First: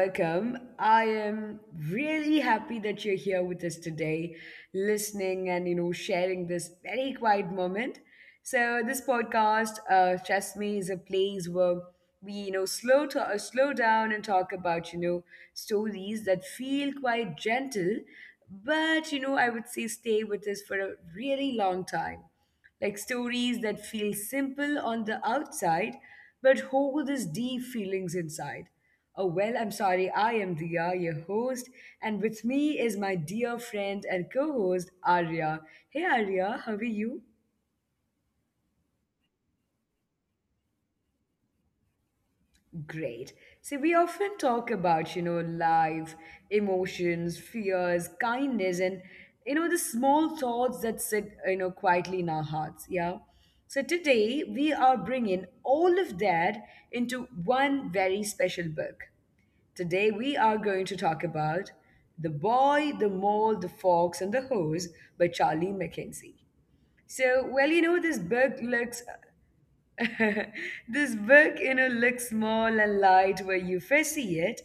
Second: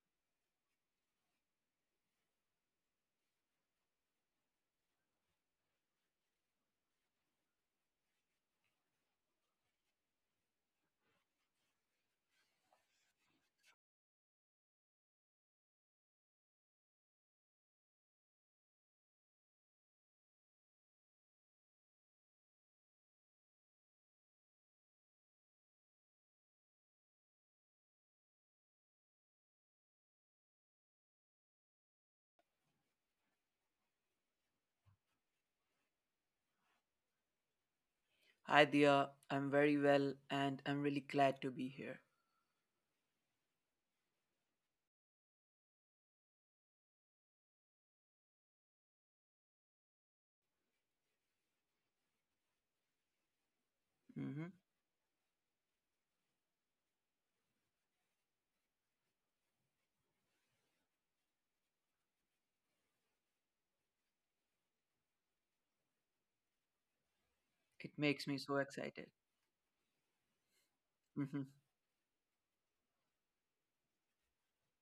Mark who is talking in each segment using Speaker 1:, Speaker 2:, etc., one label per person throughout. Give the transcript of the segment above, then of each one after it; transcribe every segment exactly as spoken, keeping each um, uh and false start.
Speaker 1: welcome. I am really happy that you're here with us today, listening and you know sharing this very quiet moment. So, this podcast, uh, trust me, is a place where we you know slow to uh, slow down and talk about you know stories that feel quite gentle, but you know I would say stay with us for a really long time. Like stories that feel simple on the outside, but hold these deep feelings inside. Oh, well, I'm sorry, I am Dia, your host, and with me is my dear friend and co host, Arya. Hey, Arya, how are you?
Speaker 2: Hi, Dia. I'm very well and I'm really glad to be here.
Speaker 1: Great. See, we often talk about, you know, life, emotions, fears, kindness, and, you know, the small thoughts that sit, you know, quietly in our hearts. Yeah. So
Speaker 2: Hmm.
Speaker 1: today we are bringing all of that into one very special book. Today we are going to talk about The Boy, the Mole, the Fox, and the Hose by Charlie Mackenzie. So, well,
Speaker 2: It
Speaker 1: you know,
Speaker 2: makes me
Speaker 1: this
Speaker 2: so
Speaker 1: book
Speaker 2: excited.
Speaker 1: looks this
Speaker 2: Hmm.
Speaker 1: book, you know, looks small and light where you first see it,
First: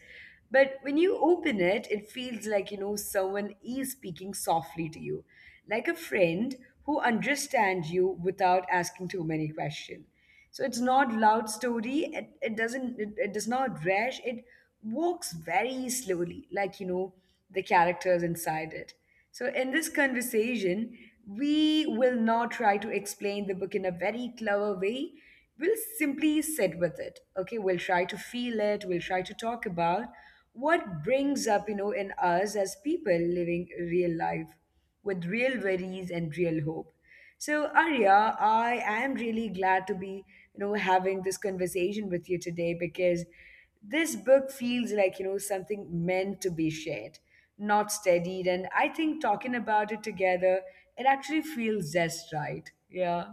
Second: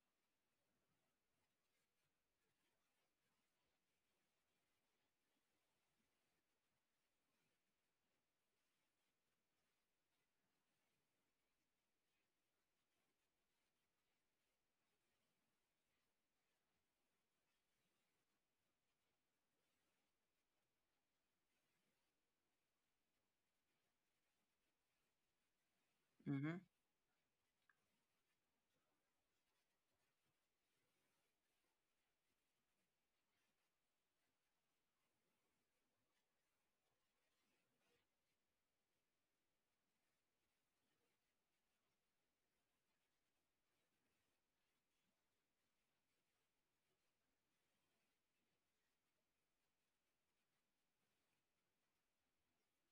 Speaker 1: but when you open it, it feels like, you know, someone is speaking softly to you, like a friend who understands you without asking too many questions. So it's not loud story. It, it doesn't it, it does not rush. It walks very slowly, like you know, the characters inside it. So in this conversation, we will not try to explain the book in a very clever way. We'll simply sit
Speaker 2: Hmm.
Speaker 1: with it. Okay, we'll try to feel it, we'll try to talk about what brings up, you know, in us as people living real life with real worries and real hope. So, Arya, I am really glad to be, you know, having this conversation with you today because this book feels like, you know, something meant to be shared, not studied. And I think talking about it together, it actually feels just right. Yeah.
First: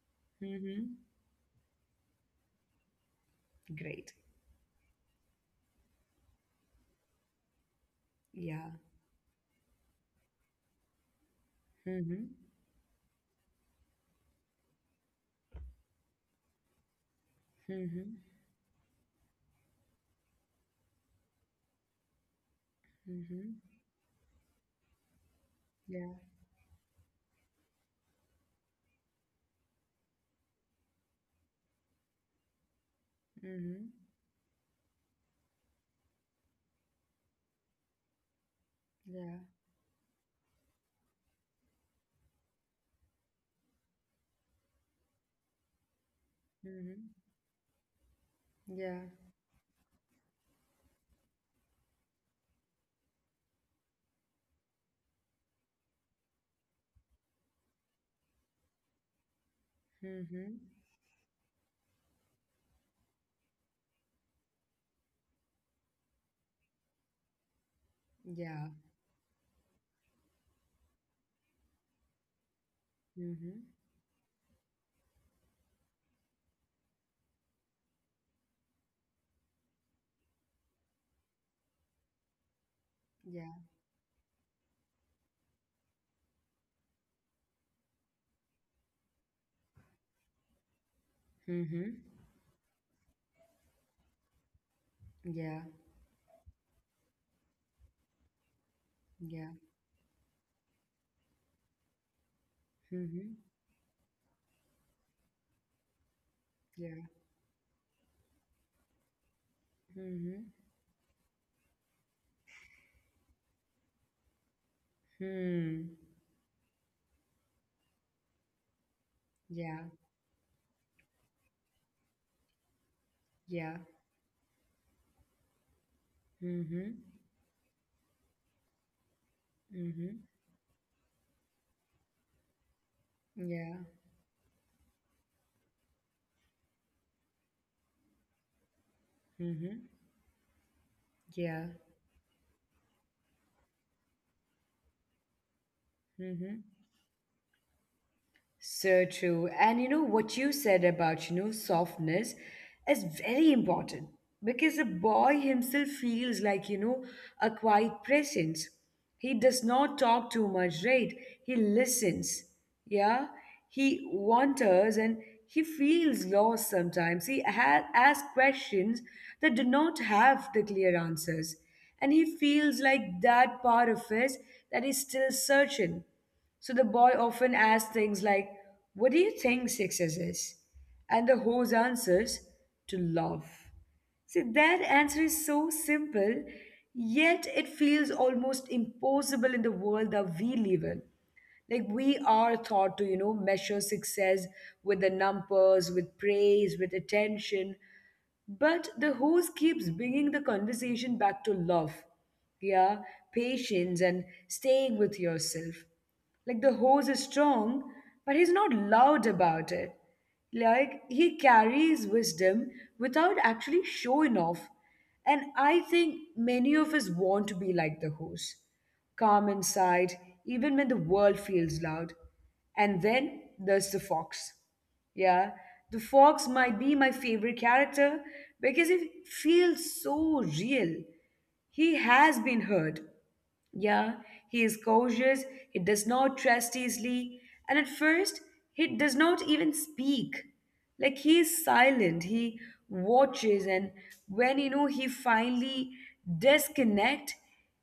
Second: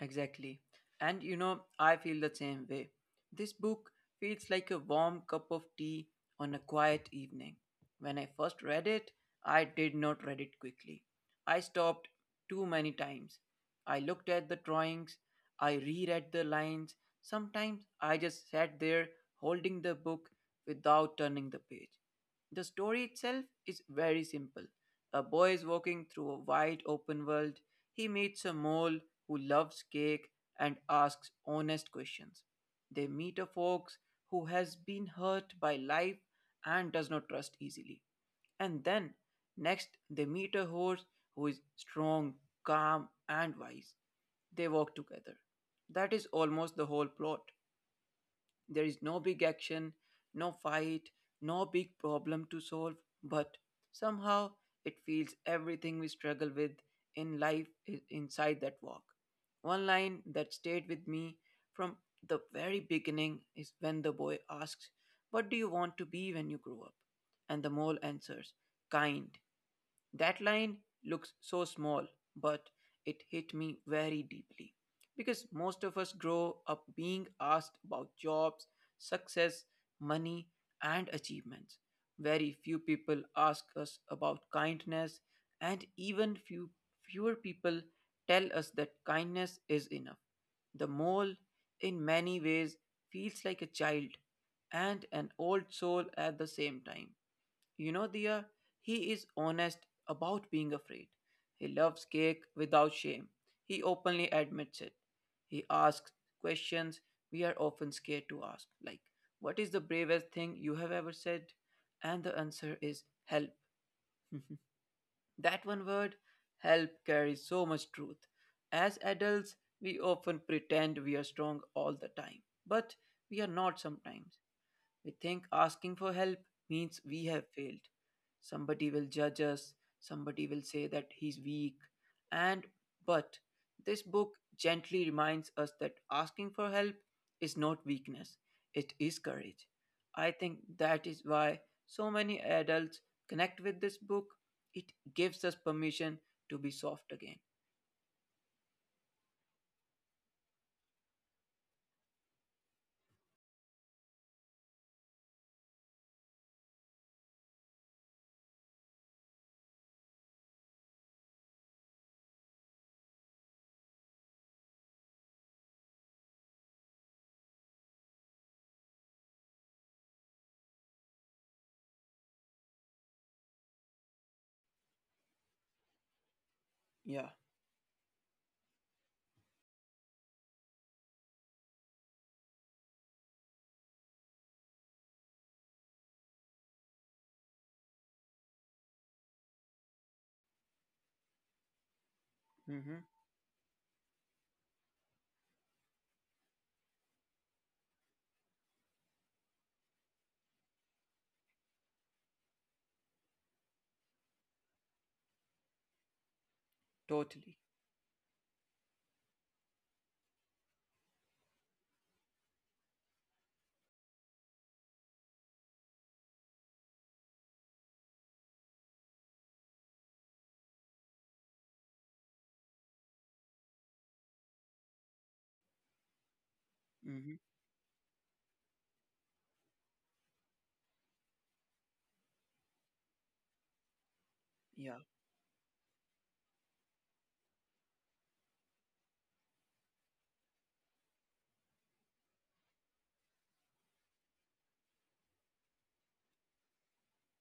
Speaker 2: Exactly.
Speaker 1: Mm-hmm.
Speaker 2: And you know, I feel the same way. This book
Speaker 1: Great.
Speaker 2: feels like a warm cup of tea on a quiet evening. When I first
Speaker 1: Yeah.
Speaker 2: read it, I did not read it quickly. I stopped
Speaker 1: Mm-hmm.
Speaker 2: too many times. I looked at the drawings, I reread the lines. Sometimes
Speaker 1: Mm-hmm.
Speaker 2: I just sat there holding the book without turning the page. The story
Speaker 1: Mm-hmm.
Speaker 2: itself is very simple. A boy is
Speaker 1: Yeah.
Speaker 2: walking through a wide open world. He meets a mole who loves cake and asks honest questions. They meet a
Speaker 1: Mm-hmm.
Speaker 2: fox who has been hurt by life and does not trust easily. And then,
Speaker 1: Yeah.
Speaker 2: next, they meet a horse who is strong, calm, and wise. They walk together. That is almost the
Speaker 1: Mm-hmm.
Speaker 2: whole plot.
Speaker 1: Yeah.
Speaker 2: There is no big action, no fight, no big problem to solve, but somehow it feels everything we struggle with in life is inside that walk. One line
Speaker 1: Mm-hmm.
Speaker 2: that stayed with me from the very beginning is when the boy asks, "What do you want to be when you grow up?" And the mole
Speaker 1: Yeah.
Speaker 2: answers, "Kind." That line looks so small, but it
Speaker 1: Mm-hmm.
Speaker 2: hit me very deeply because most of us grow up being asked about jobs, success, money, and achievements. Very few people
Speaker 1: Yeah.
Speaker 2: ask us about kindness, and even few, fewer people tell us that kindness is enough. The mole,
Speaker 1: Mhm.
Speaker 2: in many ways, feels like a child and
Speaker 1: Yeah.
Speaker 2: an old soul at the same time. You know, Dia,
Speaker 1: Yeah.
Speaker 2: he is honest about being afraid. He loves cake
Speaker 1: Mhm.
Speaker 2: without shame. He openly admits it. He asks
Speaker 1: Yeah.
Speaker 2: questions we are often scared to ask, like, "What
Speaker 1: Mhm.
Speaker 2: is the bravest thing you have ever said?" And the answer is help.
Speaker 1: Hmm.
Speaker 2: That one word, help, carries so much truth.
Speaker 1: Yeah.
Speaker 2: As adults, we often pretend we are strong all the time,
Speaker 1: Yeah.
Speaker 2: but we are not sometimes. We think asking
Speaker 1: Mhm.
Speaker 2: for help means we have failed. Somebody will
Speaker 1: Mhm.
Speaker 2: judge us, somebody will say that he's weak. And
Speaker 1: Yeah.
Speaker 2: but this book gently reminds us that asking for help is not weakness, it
Speaker 1: Mhm.
Speaker 2: is courage. I think
Speaker 1: Yeah.
Speaker 2: that is why so many adults connect with this book. It gives us
Speaker 1: Mhm.
Speaker 2: permission to be soft again.
Speaker 1: So true. And you know what you said about, you know, softness is very important because the boy himself feels like, you know, a quiet presence. He does not talk too much, right? He listens. Yeah. He wonders and he feels lost sometimes. He ha- asks questions that do not have the clear answers. And he feels like that part of us that is still searching. So the boy often asks
Speaker 2: Yeah.
Speaker 1: things like, What do you think success is? And the host answers, To love. See, that answer is so simple, yet it feels almost impossible in the world that we live in. Like we are taught to, you know,
Speaker 2: Mm-hmm.
Speaker 1: measure success with the numbers, with praise, with attention. But the host keeps bringing the conversation back to love, yeah, patience, and staying with yourself. Like the hose is strong,
Speaker 2: Totally.
Speaker 1: but he's not loud about it. Like he carries wisdom without actually showing off. And I think many of us want to be like the hose, calm inside, even when the world feels loud. And then there's the fox. Yeah, the fox might be my favorite
Speaker 2: Mm-hmm.
Speaker 1: character because it feels so real. He has been hurt. Yeah, he is
Speaker 2: Yeah.
Speaker 1: cautious, he does not trust easily, and at first, he does not even speak. Like he is silent, he watches, and when you know he finally disconnect,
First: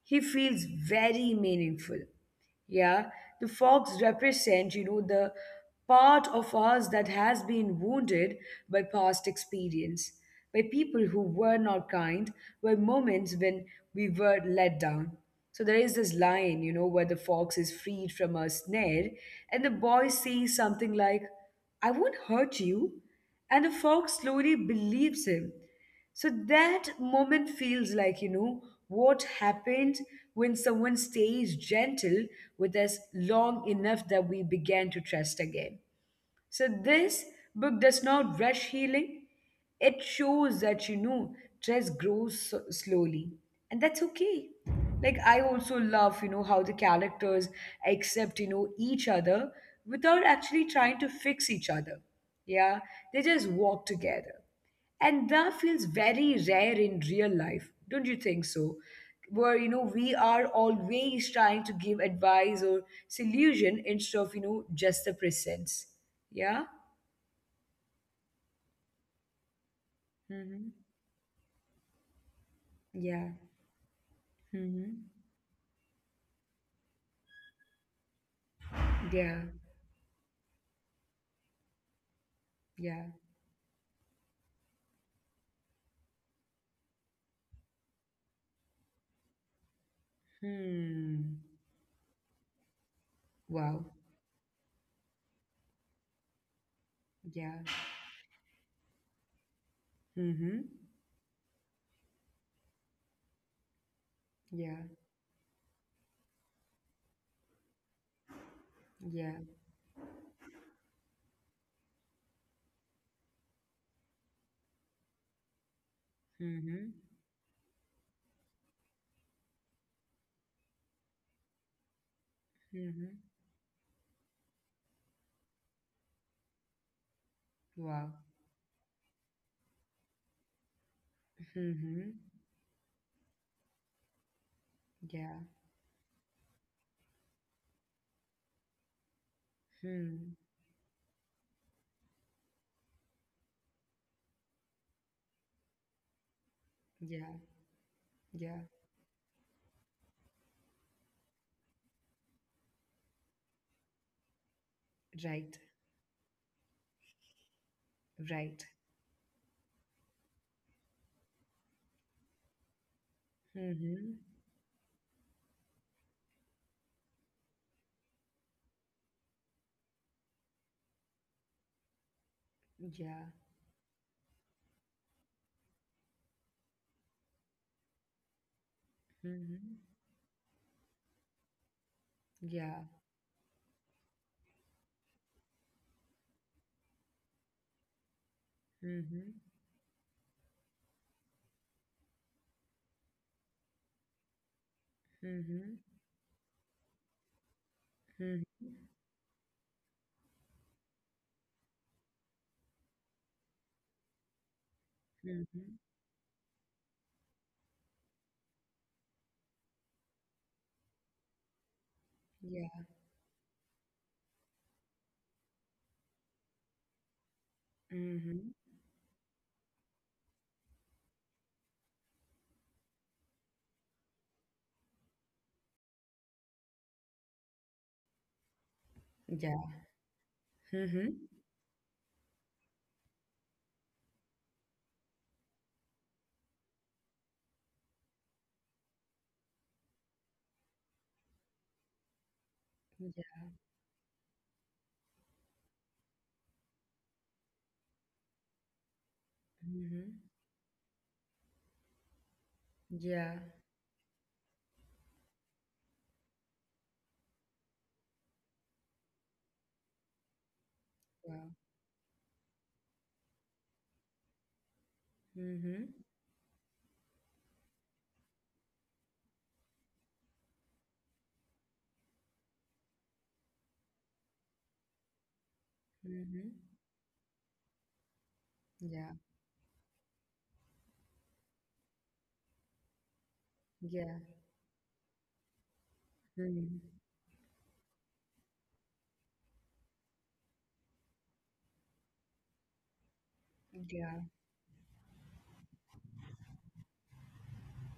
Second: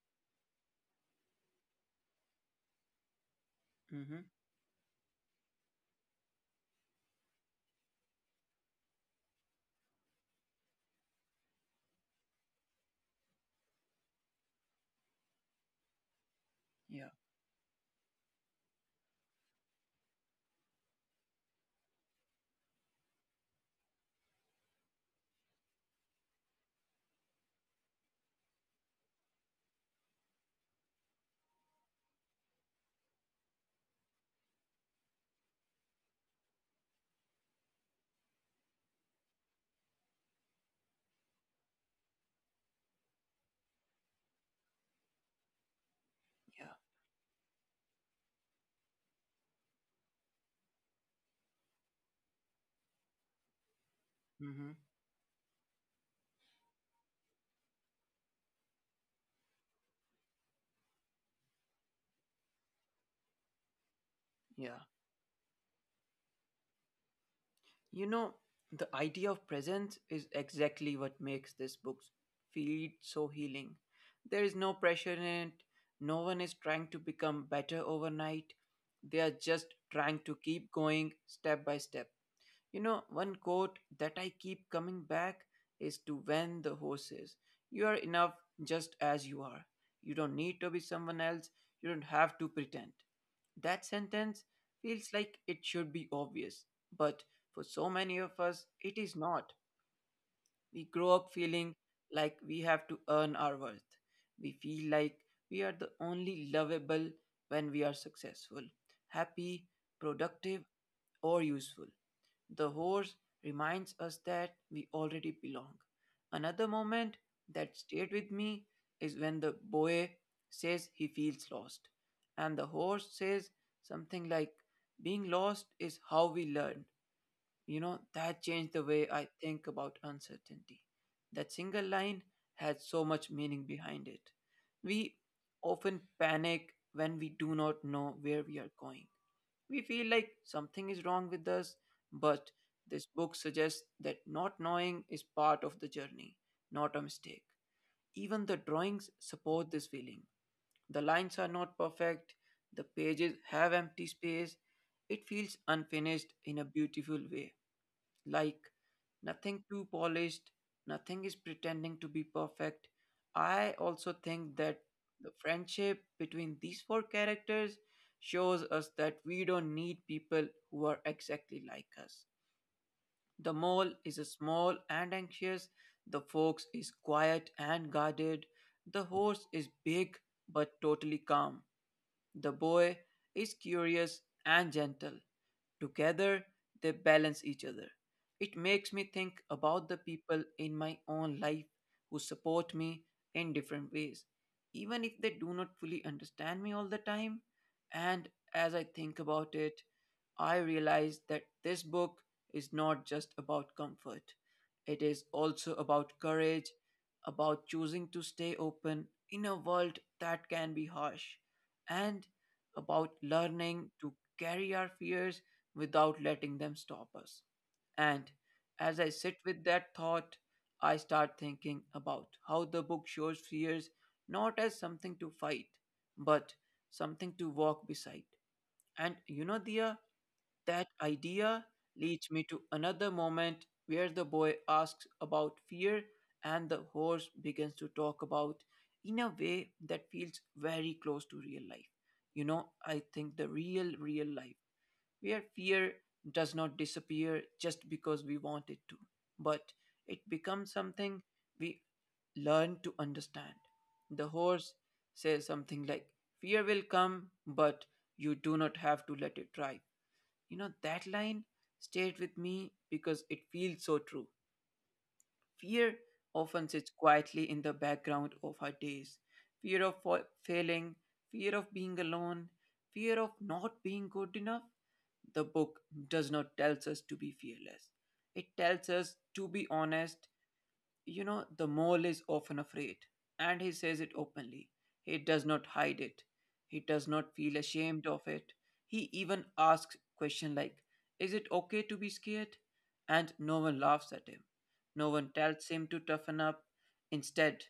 Speaker 1: he feels very meaningful. Yeah, the fox
Speaker 2: Mm-hmm.
Speaker 1: represent, you know, the part of us that has been wounded by past experience, by people who were not kind, by moments when we were let down. So there is this line, you know, where
Speaker 2: Yeah.
Speaker 1: the fox is freed from a snare, and the boy says something like, I won't hurt you. And the fox slowly believes him. So that moment feels like, you know, what happened when someone stays gentle with us long enough that we began to trust again. So this book does not rush healing. It shows that, you know, trust grows so slowly. And that's okay. Like, I also
Speaker 2: Yeah.
Speaker 1: love, you know, how the characters accept, you know, each other without actually trying to fix each other. Yeah, they just walk together,
Speaker 2: Mm-hmm.
Speaker 1: and that feels very rare in real life, don't you think so, where you know we are always trying to give advice or solution instead of you
Speaker 2: Yeah.
Speaker 1: know just the presence, yeah.
Speaker 2: You know, the idea of presence is exactly
Speaker 1: Mm-hmm.
Speaker 2: what makes this book feel so
Speaker 1: Yeah.
Speaker 2: healing. There is no pressure
Speaker 1: Mm-hmm.
Speaker 2: in it, no one is trying to become better overnight. They are
Speaker 1: Yeah.
Speaker 2: just trying to keep going step by step. You know, one
Speaker 1: Yeah.
Speaker 2: quote that I keep coming back is to when the horses. You are enough just as you are. You don't need to be someone else. You
Speaker 1: Hmm.
Speaker 2: don't have to pretend. That
Speaker 1: Wow.
Speaker 2: sentence feels like it should be obvious, but for so
Speaker 1: Yeah.
Speaker 2: many of us, it is not. We
Speaker 1: Mm-hmm.
Speaker 2: grow up feeling like we have to earn our worth. We feel like
Speaker 1: Yeah.
Speaker 2: we are the only lovable when we are successful, happy,
Speaker 1: Yeah.
Speaker 2: productive, or useful. The horse reminds us that we already belong. Another moment
Speaker 1: Mm-hmm.
Speaker 2: that stayed with me is when the boy says he feels lost, and the horse
Speaker 1: Mm-hmm.
Speaker 2: says something like, "Being lost is how we learn." You know,
Speaker 1: Wow.
Speaker 2: that changed the way I think about uncertainty. That single line
Speaker 1: Mm-hmm.
Speaker 2: had so much meaning behind it. We
Speaker 1: Yeah.
Speaker 2: often panic when we do not know where we are going. We feel like
Speaker 1: Hmm.
Speaker 2: something is wrong with us, but this book suggests that not knowing is part of the journey, not a mistake.
Speaker 1: Yeah.
Speaker 2: Even the
Speaker 1: Yeah.
Speaker 2: drawings support this feeling. The lines are not perfect, the pages have empty space. It feels
Speaker 1: Right,
Speaker 2: unfinished in a beautiful way, like
Speaker 1: right.
Speaker 2: nothing too polished, nothing is pretending to be perfect. I also think that
Speaker 1: Mm-hmm.
Speaker 2: the friendship between these four characters shows us that we don't need people who are exactly like us. The
Speaker 1: Yeah.
Speaker 2: mole is small and anxious, the fox is quiet and guarded, the horse is
Speaker 1: Mhm.
Speaker 2: big but totally calm, the boy
Speaker 1: Yeah.
Speaker 2: is curious and gentle. Together, they balance each other. It makes me think
Speaker 1: Mhm.
Speaker 2: about the people in my own life who support me in different ways, even if they do not fully
Speaker 1: Mhm.
Speaker 2: understand me all the time. And as
Speaker 1: Mhm.
Speaker 2: I think about it, I realize that this book is not just about comfort, it is also
Speaker 1: Mhm.
Speaker 2: about courage, about choosing to stay open in a world that can be harsh, and
Speaker 1: Yeah.
Speaker 2: about learning to carry our fears without letting them stop us. And
Speaker 1: Mhm.
Speaker 2: as I sit with that thought, I start thinking about how the book shows fears not as something to fight, but something to walk beside. And
Speaker 1: Yeah.
Speaker 2: you know, Dia, that
Speaker 1: Mhm.
Speaker 2: idea leads me to another moment where the boy asks about fear and the horse begins to talk about in a way that feels very close to real life. You know,
Speaker 1: Yeah.
Speaker 2: I think the real, real life where fear does not disappear just because we want it to, but
Speaker 1: Mhm.
Speaker 2: it becomes something we learn
Speaker 1: Yeah.
Speaker 2: to understand. The horse says something like, "Fear will come, but you do not have to let it drive." You know,
Speaker 1: Wow.
Speaker 2: that line stayed with me because it feels so true.
Speaker 1: Mhm.
Speaker 2: Fear often sits quietly in the background of our days. Fear of fa- failing, fear of being alone, fear of not being good enough. The book
Speaker 1: Mhm.
Speaker 2: does not tell us to be fearless. It
Speaker 1: Yeah.
Speaker 2: tells us to be honest. You know, the mole is often afraid, and he
Speaker 1: Yeah.
Speaker 2: says it openly. He does not hide it.
Speaker 1: Mhm.
Speaker 2: He does not feel ashamed of it. He even asks questions like, "Is it okay to be scared?" And no one
Speaker 1: Yeah.
Speaker 2: laughs at him. No one tells him to toughen up. Instead,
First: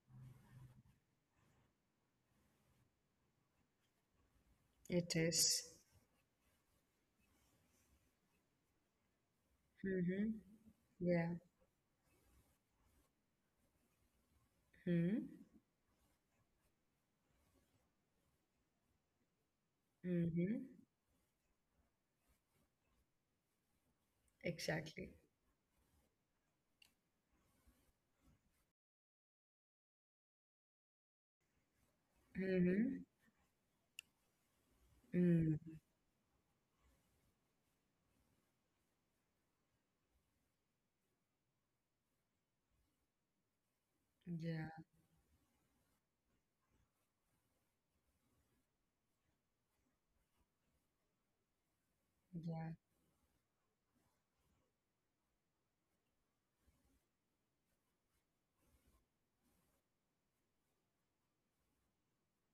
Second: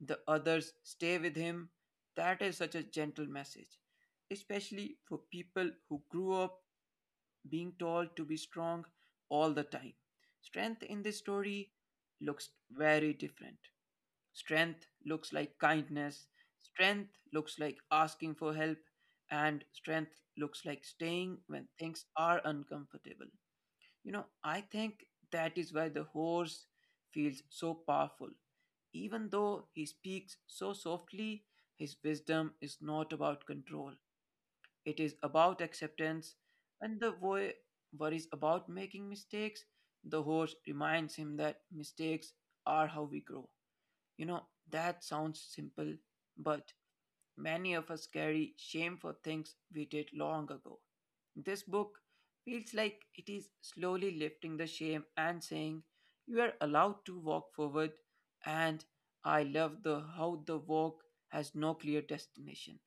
Speaker 2: the others stay with him. That is such a gentle message, especially
Speaker 1: It
Speaker 2: for
Speaker 1: is.
Speaker 2: people who grew up being told to be strong all the time.
Speaker 1: Mhm.
Speaker 2: Strength in this
Speaker 1: Yeah.
Speaker 2: story looks very different. Strength
Speaker 1: Mhm.
Speaker 2: looks like kindness, strength looks like asking for help, and strength
Speaker 1: Mhm.
Speaker 2: looks like staying when things are uncomfortable. You know, I think
Speaker 1: Exactly.
Speaker 2: that is why the horse feels so powerful. Even though he speaks so softly, his wisdom is
Speaker 1: Mhm.
Speaker 2: not about control. It is about
Speaker 1: Mm.
Speaker 2: acceptance. When the boy worries about making mistakes, the horse reminds him that mistakes are how we grow. You know, that
Speaker 1: Yeah.
Speaker 2: sounds simple, but many of us carry shame for things we did long ago. This book feels like
Speaker 1: Yeah.
Speaker 2: it is slowly lifting the shame and saying, "You are allowed to walk forward," and I love the how the walk has no clear destination.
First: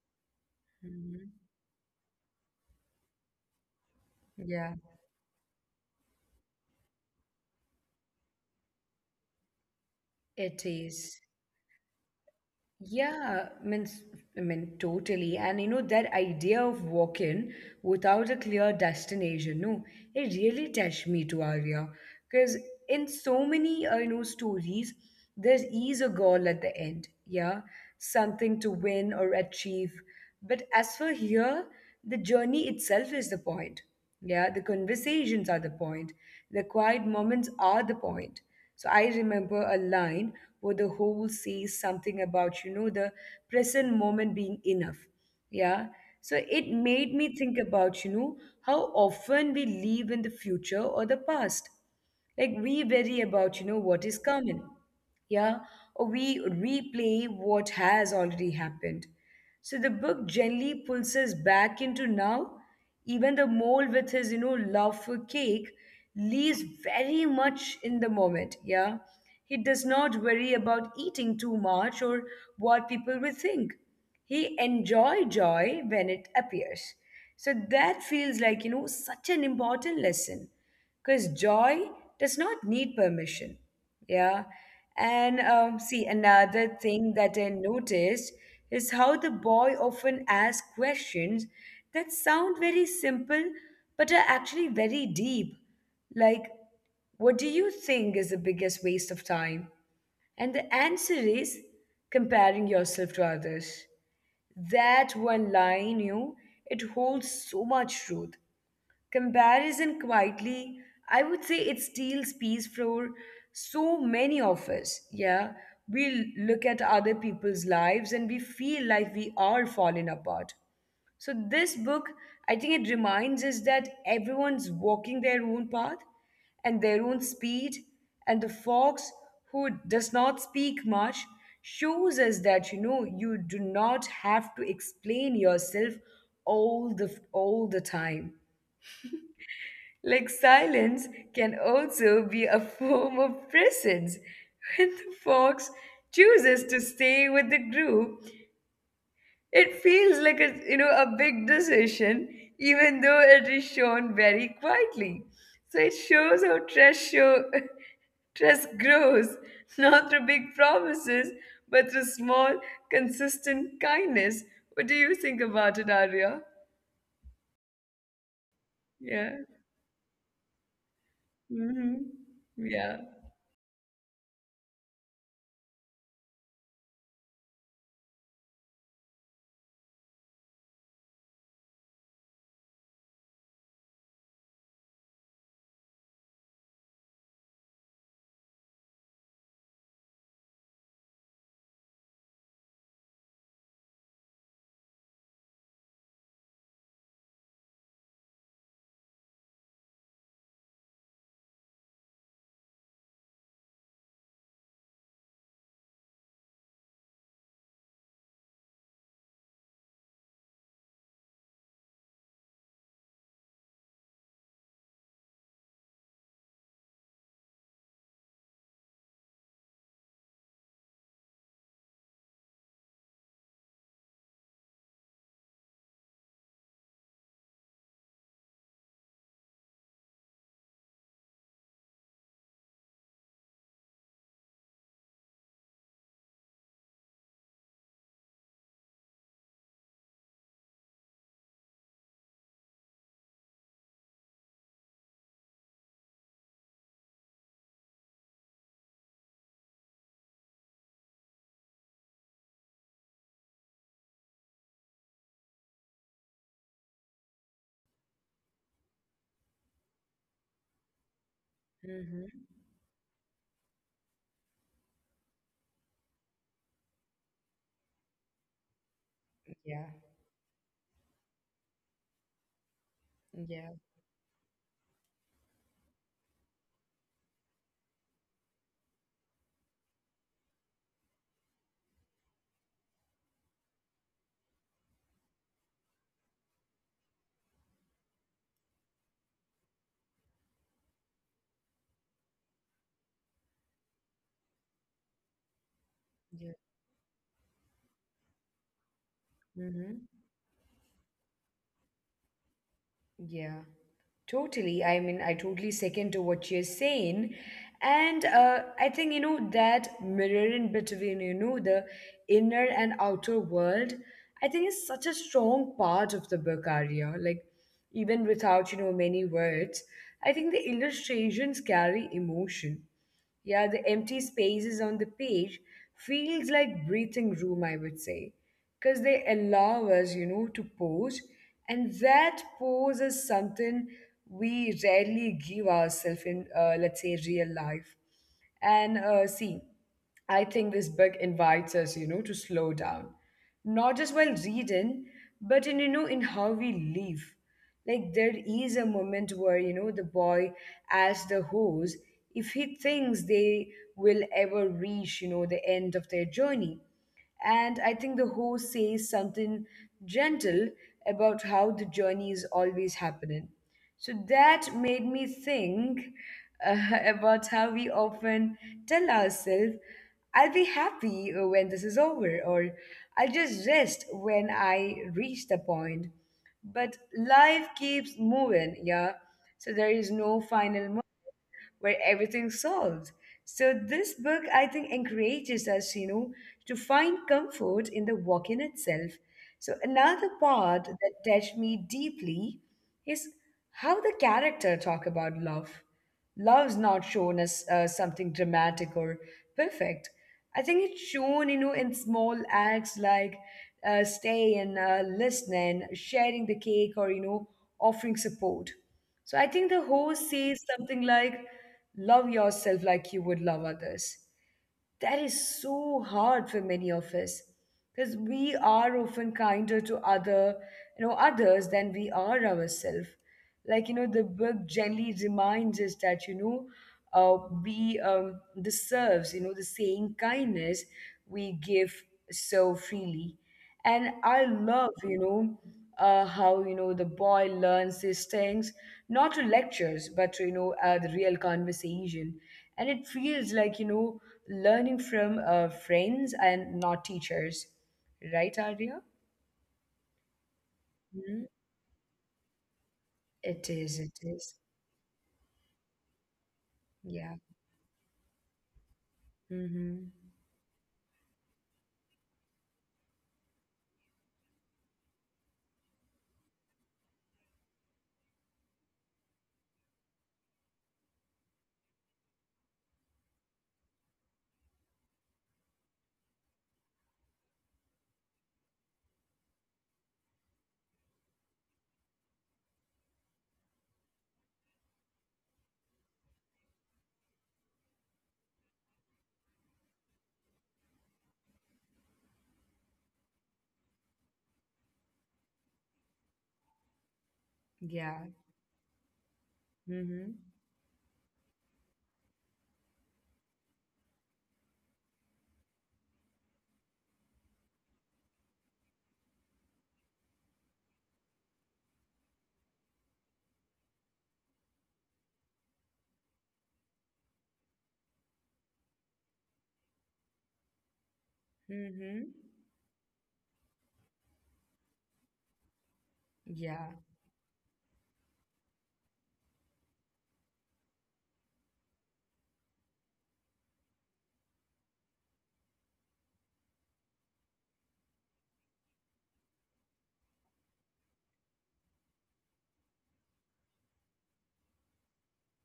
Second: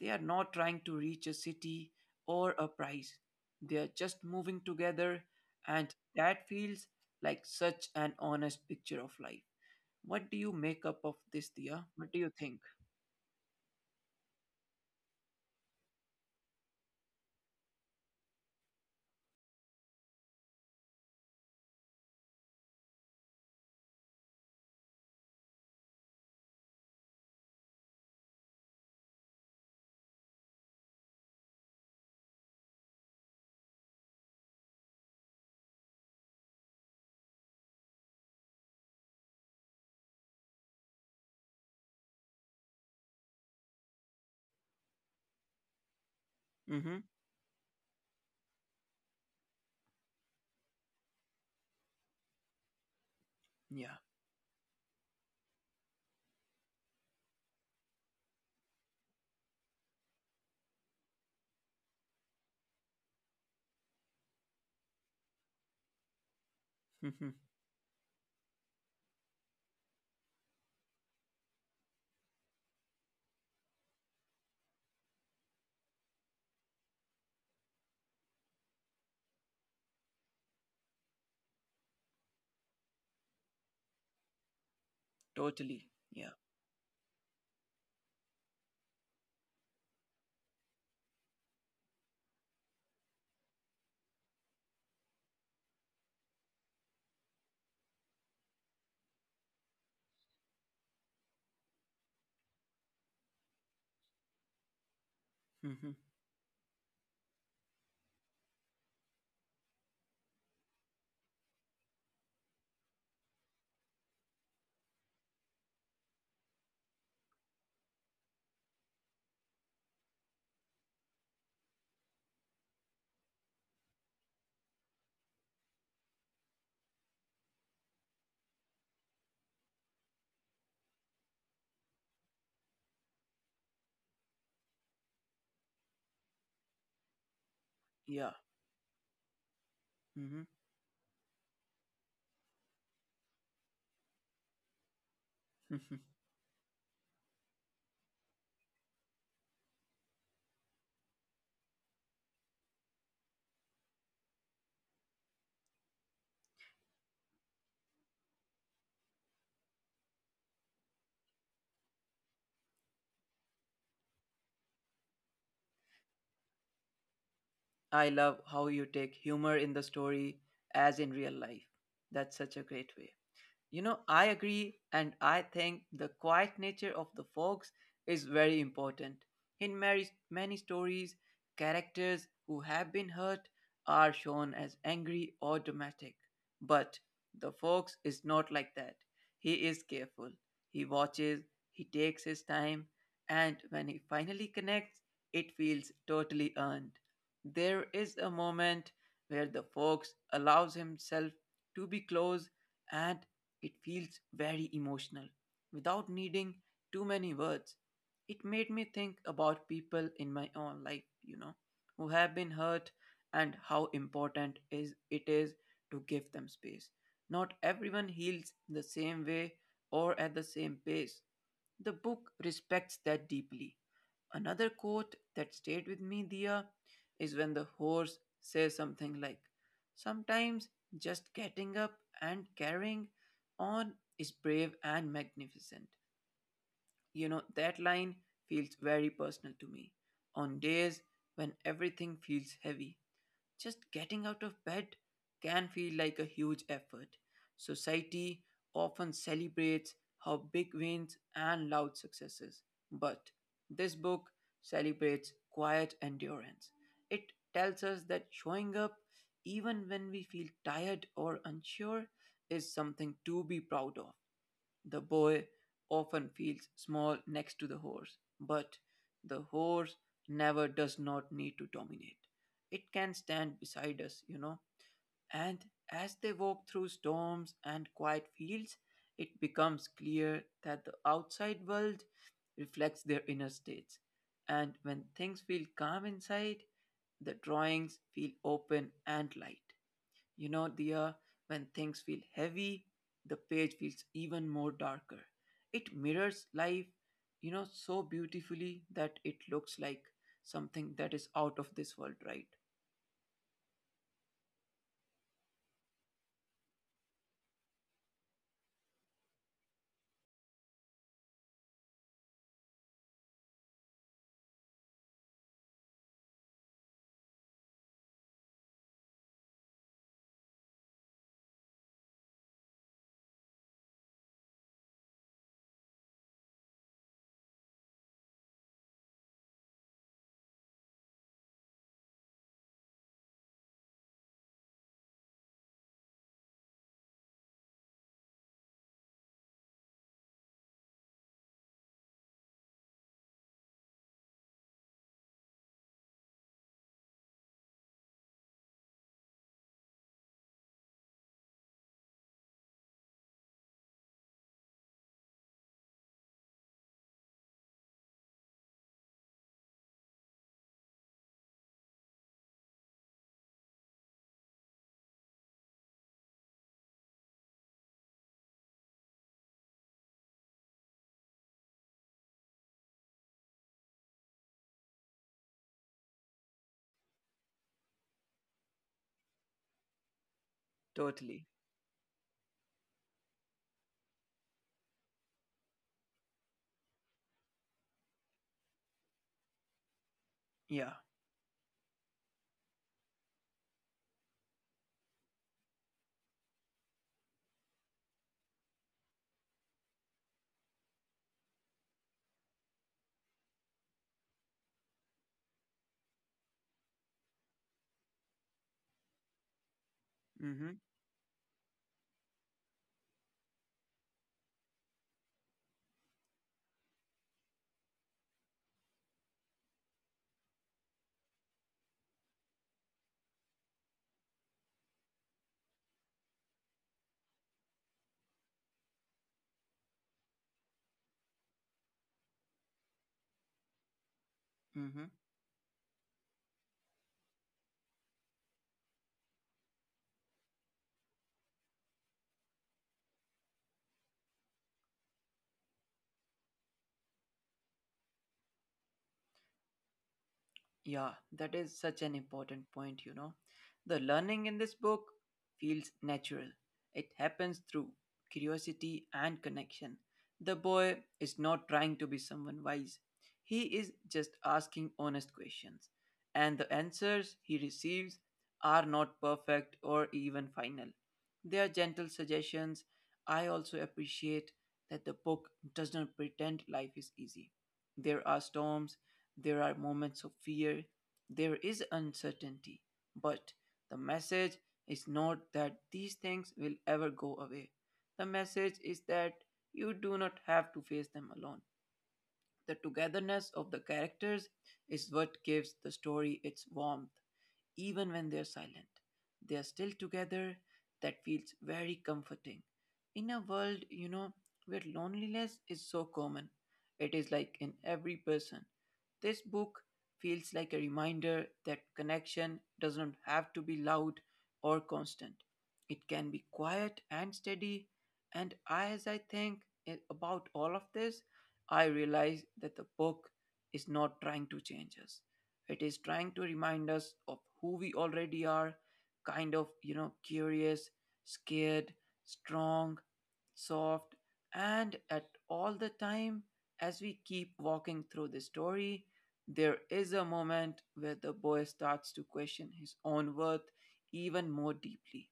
Speaker 2: They are not trying to reach
Speaker 1: Mhm.
Speaker 2: a city or a prize. They are just moving
Speaker 1: Yeah.
Speaker 2: together, and that feels like such an honest picture of life. What do you
Speaker 1: It
Speaker 2: make up of
Speaker 1: is.
Speaker 2: this, Dia? What do you think?
Speaker 1: Yeah, means I mean, totally. And you know that idea of walking without a clear destination, no, it really touched me to Arya. Because in so many uh, you know stories, there is a goal at the end. Yeah, something to win or achieve. But as for here, the journey itself is the point. Yeah, the conversations are the point. The quiet moments are the point. So I remember a line where the whole says something about, you know, the present moment being enough. Yeah. So it made
Speaker 2: Mm-hmm.
Speaker 1: me think about, you know, how often we live in the future or the past. Like we worry about, you know, what is
Speaker 2: Yeah.
Speaker 1: coming, yeah, or we replay what has already happened. So the book gently pulls us back into now. Even the mole with his, you know, love for cake lives very
Speaker 2: Mm-hmm.
Speaker 1: much in the moment, yeah. He does not worry about eating too much or what people will think. He enjoy joy when it appears. So that feels like, you know, such an important lesson because joy does not need permission, yeah. And um, see,
Speaker 2: Totally. Yeah.
Speaker 1: another thing that I noticed is how the boy often asks questions that sound very simple but are actually very deep. Like, what do you think is the biggest waste of time? And the answer is, comparing yourself to others. That one line, you
Speaker 2: Mm-hmm.
Speaker 1: know, it holds so much truth. Comparison quietly, I would say, it steals peace for so many of us. Yeah, we l- look at other people's lives and we feel like we are falling apart. So, this book, I think it reminds us that everyone's walking their own path and their own speed, and the fox, who does not speak much, shows us that you know you do not have to explain yourself all the all the time.
Speaker 2: Yeah.
Speaker 1: Like
Speaker 2: Mm-hmm.
Speaker 1: silence can also be a form of presence. When the fox
Speaker 2: Mm-hmm.
Speaker 1: chooses to stay with the group, it feels like a you know a big decision, even though it is shown very quietly. So it shows how trust show trust grows, not through big promises, but through small, consistent kindness. What do you think about it, Arya?
Speaker 2: I love how you take
Speaker 1: Yeah.
Speaker 2: humor in the story as in real life.
Speaker 1: Hmm.
Speaker 2: That's such a
Speaker 1: Yeah.
Speaker 2: great way. You know, I agree, and I think the quiet nature of the fox is very important. In many, many stories, characters who have been hurt are shown as angry or dramatic. But the fox is not like that. He is careful. He watches, he takes his time, and when he finally connects, it feels totally earned. There is a moment where the fox allows himself to be close and it feels very emotional without needing too many words. It made me think about people in my own life, you know, who have been hurt and how important is it is to give them space. Not everyone heals the same way or at the same pace. The book respects that deeply. Another quote that stayed with me, Dia, is when the horse says something like, "Sometimes just getting up and carrying on is brave and magnificent." You know, that line feels very personal to me. On days when everything feels heavy, just getting out of bed can feel like a huge effort. Society often celebrates our big wins and loud successes, but this book celebrates quiet endurance. It tells us that showing up, even when we feel tired or unsure,
Speaker 1: Hmm.
Speaker 2: is something to be proud of. The boy often feels small next to the horse, but the
Speaker 1: Yeah.
Speaker 2: horse never does not need to dominate. It can stand
Speaker 1: Yeah.
Speaker 2: beside us, you know. And as they walk through storms and quiet fields, it becomes clear that the outside world reflects their inner states. And when things feel calm inside, the drawings feel open and light. You know, Dia, when things feel heavy, the page feels even more darker. It mirrors
Speaker 1: Yeah.
Speaker 2: life, you know, so beautifully that it looks
Speaker 1: Mm-hmm.
Speaker 2: like something that is out of this world, right?
Speaker 1: Yeah. Totally. I mean, I totally second to what you're saying. And uh, I think, you know, that mirroring between, you know, the inner and outer world, I think is such a strong part of the book, Arya. Like, even without, you know, many words, I think the illustrations carry emotion. Yeah, the empty spaces on the page feels like breathing room, I would say, because they allow us, you know, to pause, and that pause is something we rarely give ourselves in, uh, let's say, real life. And uh, see, I think this book invites us, you know, to slow down, not just while reading, but in, you know, in how we live. Like there is a moment where you know the boy asks the horse if he thinks they will ever reach you know the end of their journey, and I think the horse says something gentle about how the journey is always happening. So that made me think uh, about how we often tell ourselves, I'll be happy when this is over, or I'll just rest when I reach the point. But life keeps moving, yeah. So there is no final
Speaker 2: Totally.
Speaker 1: where everything's solved. So this book, I think, encourages us, you know, to find comfort in the walk in itself. So another
Speaker 2: Yeah.
Speaker 1: part that touched me deeply is how the character talk about love. Love's not shown as uh, something dramatic or perfect. I think it's shown, you know, in small acts like uh, staying, uh, listening, sharing the cake, or you know, offering support. So I think the host
Speaker 2: Mm-hmm.
Speaker 1: says something like, Love yourself like you would love others. That is so hard for many of us because we are often kinder to other, you know, others than we are ourselves. Like you know the book gently reminds us that you know uh, we um, deserves you know the same kindness we give so freely. And I
Speaker 2: Mm-hmm.
Speaker 1: love you know uh, how you know the boy learns these things, not through lectures but to you know uh, the real conversation. And it feels like you know learning from uh, friends and not teachers, right, Arya?
Speaker 2: Yeah, that is
Speaker 1: Mhm.
Speaker 2: such an important point, you know. The
Speaker 1: it is it
Speaker 2: learning in this
Speaker 1: is
Speaker 2: book feels natural. It happens
Speaker 1: Yeah.
Speaker 2: through curiosity and connection.
Speaker 1: Mm-hmm.
Speaker 2: The boy is not trying to be someone wise. He is just asking honest questions. And the answers he receives are not perfect or even final. They are gentle suggestions. I also appreciate that the book does not pretend life is easy. There are storms, there are moments of fear. There is uncertainty. But the message is not that these things will ever go away. The message is that you do not have to face them alone. The togetherness of the characters is what gives the story its warmth. Even
Speaker 1: Yeah.
Speaker 2: when they're silent, they are still
Speaker 1: Mhm.
Speaker 2: together. That feels very comforting. In a world, you know, where loneliness is so common, it is like in every person. This book feels like a reminder that connection does not have to be loud or constant. It can be quiet and steady. And as I think i- about all of this,
Speaker 1: Mhm.
Speaker 2: I realize that the book is not trying to change us. It is
Speaker 1: Yeah.
Speaker 2: trying to remind us of who we already are, kind of, you know, curious, scared, strong, soft, and at all the time, as we keep walking through the story, there is a moment where the boy starts to question his own worth even more deeply,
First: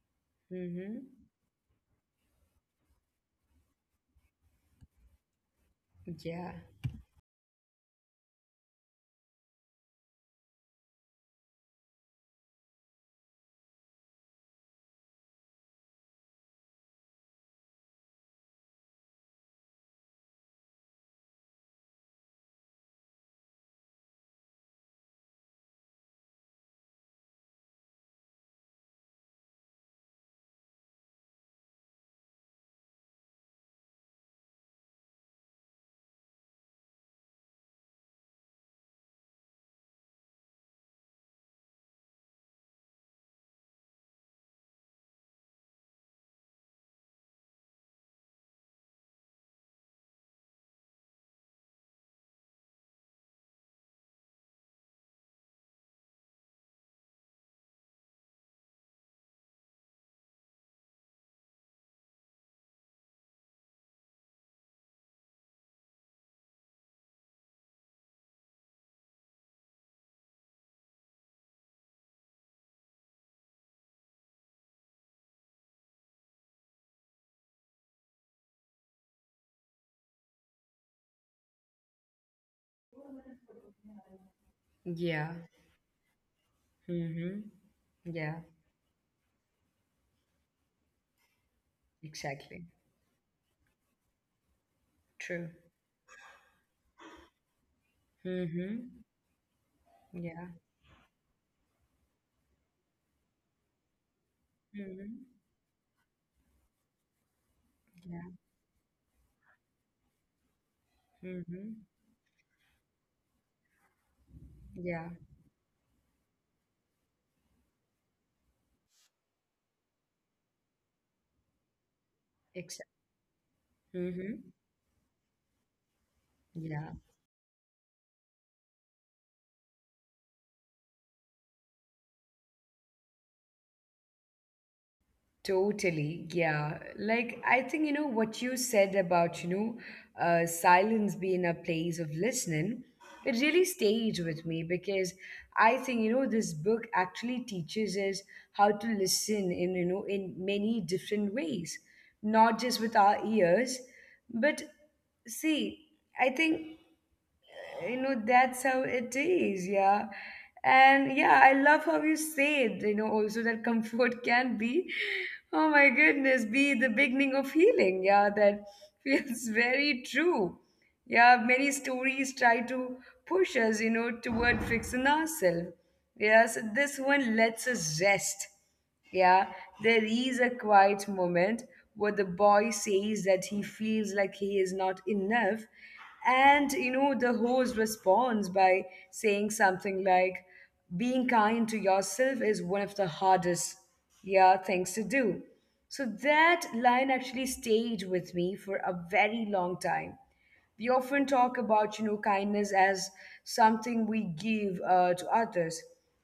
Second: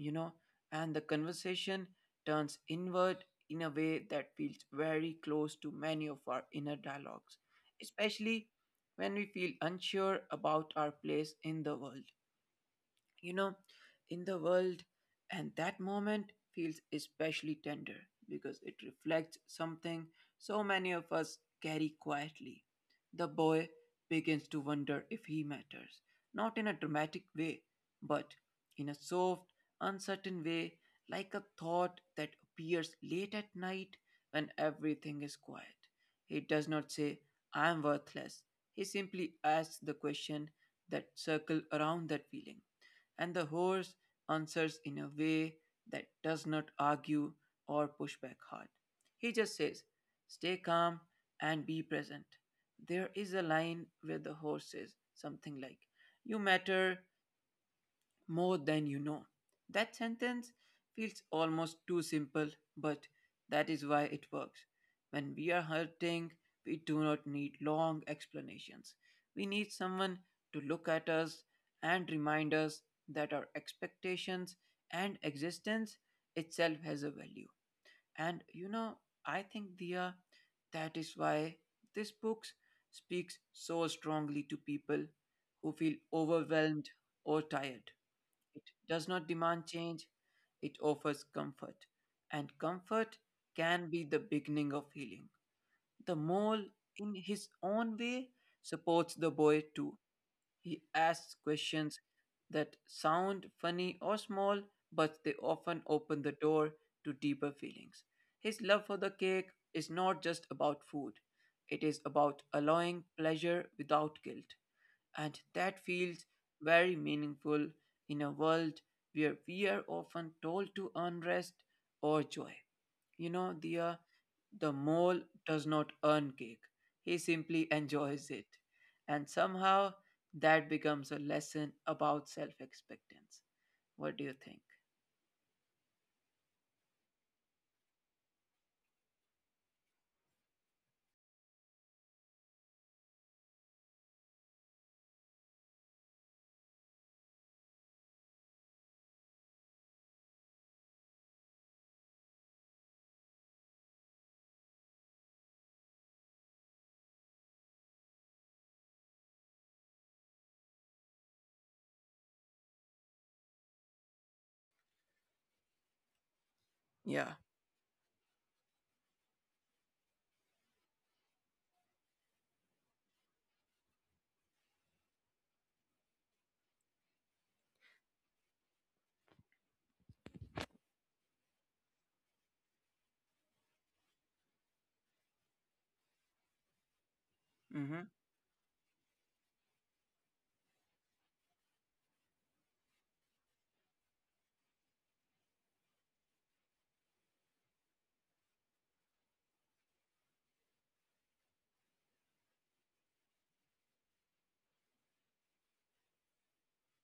Speaker 2: you know, and the
Speaker 1: Mhm.
Speaker 2: conversation turns inward in a way that feels very close to many of our
Speaker 1: Yeah.
Speaker 2: inner dialogues, especially when we feel unsure about our place in the world, you know, in the world. And that moment feels especially tender because it reflects something so many of us carry quietly. The boy begins to wonder if he matters, not in a dramatic way, but in a soft, uncertain way, like a thought that appears late at night when everything is quiet. He does not say, "I am worthless." He simply asks the question that circle around that feeling, and the horse answers in a way that does not argue or push back hard. He just says, "Stay calm and be present." There is a line where the horse says something like, "You matter, more than you know." That sentence feels almost too simple, but that is why it works. When we are hurting, we do not need long explanations. We need someone to look at us and remind us that our expectations and existence itself has a value. And you know, I think, Dia, that is why this book speaks so strongly to people who feel
Speaker 1: Yeah.
Speaker 2: overwhelmed or tired.
Speaker 1: Mhm.
Speaker 2: It does
Speaker 1: Yeah.
Speaker 2: not demand change, it offers comfort. And comfort
Speaker 1: Exactly.
Speaker 2: can be the beginning of healing. The
Speaker 1: True.
Speaker 2: mole, in his own way, supports the boy
Speaker 1: Mhm.
Speaker 2: too. He
Speaker 1: Yeah.
Speaker 2: asks questions that sound funny or small, but they often
Speaker 1: Mhm.
Speaker 2: open the door to deeper feelings. His love for
Speaker 1: Yeah.
Speaker 2: the cake is not just about food, it is about
Speaker 1: Mhm.
Speaker 2: allowing pleasure without guilt. And that
Speaker 1: Yeah.
Speaker 2: feels very meaningful in a world where we are often told to earn rest or joy. You know, the,
Speaker 1: Exactly.
Speaker 2: uh, the mole
Speaker 1: Mhm.
Speaker 2: does not earn cake, he simply
Speaker 1: Yeah.
Speaker 2: enjoys it. And somehow that becomes a lesson about self expectance. What do you think?
Speaker 1: Totally, yeah. Like I think, you know what you said about you know uh, silence being a place of listening. It really stayed with me because I think you know this book actually teaches us how to listen, in you know in many different ways, not just with our ears, but see, I think you know that's how it is. Yeah. And yeah, I love how you said, you know also, that comfort can be, oh my
Speaker 2: Yeah.
Speaker 1: goodness, be the beginning of healing. Yeah, that feels very true. Yeah, many stories try to push us, you know toward fixing ourselves. Yes, this one lets us rest. Yeah, there is a quiet moment where the boy says that he feels like he is not enough. And, you
Speaker 2: Mm hmm.
Speaker 1: know, the host responds by saying something like, being kind to yourself is one of the hardest, yeah, things to do. So that line actually stayed with me for a very long time. We often talk about, you know, kindness as something we give, uh, to others.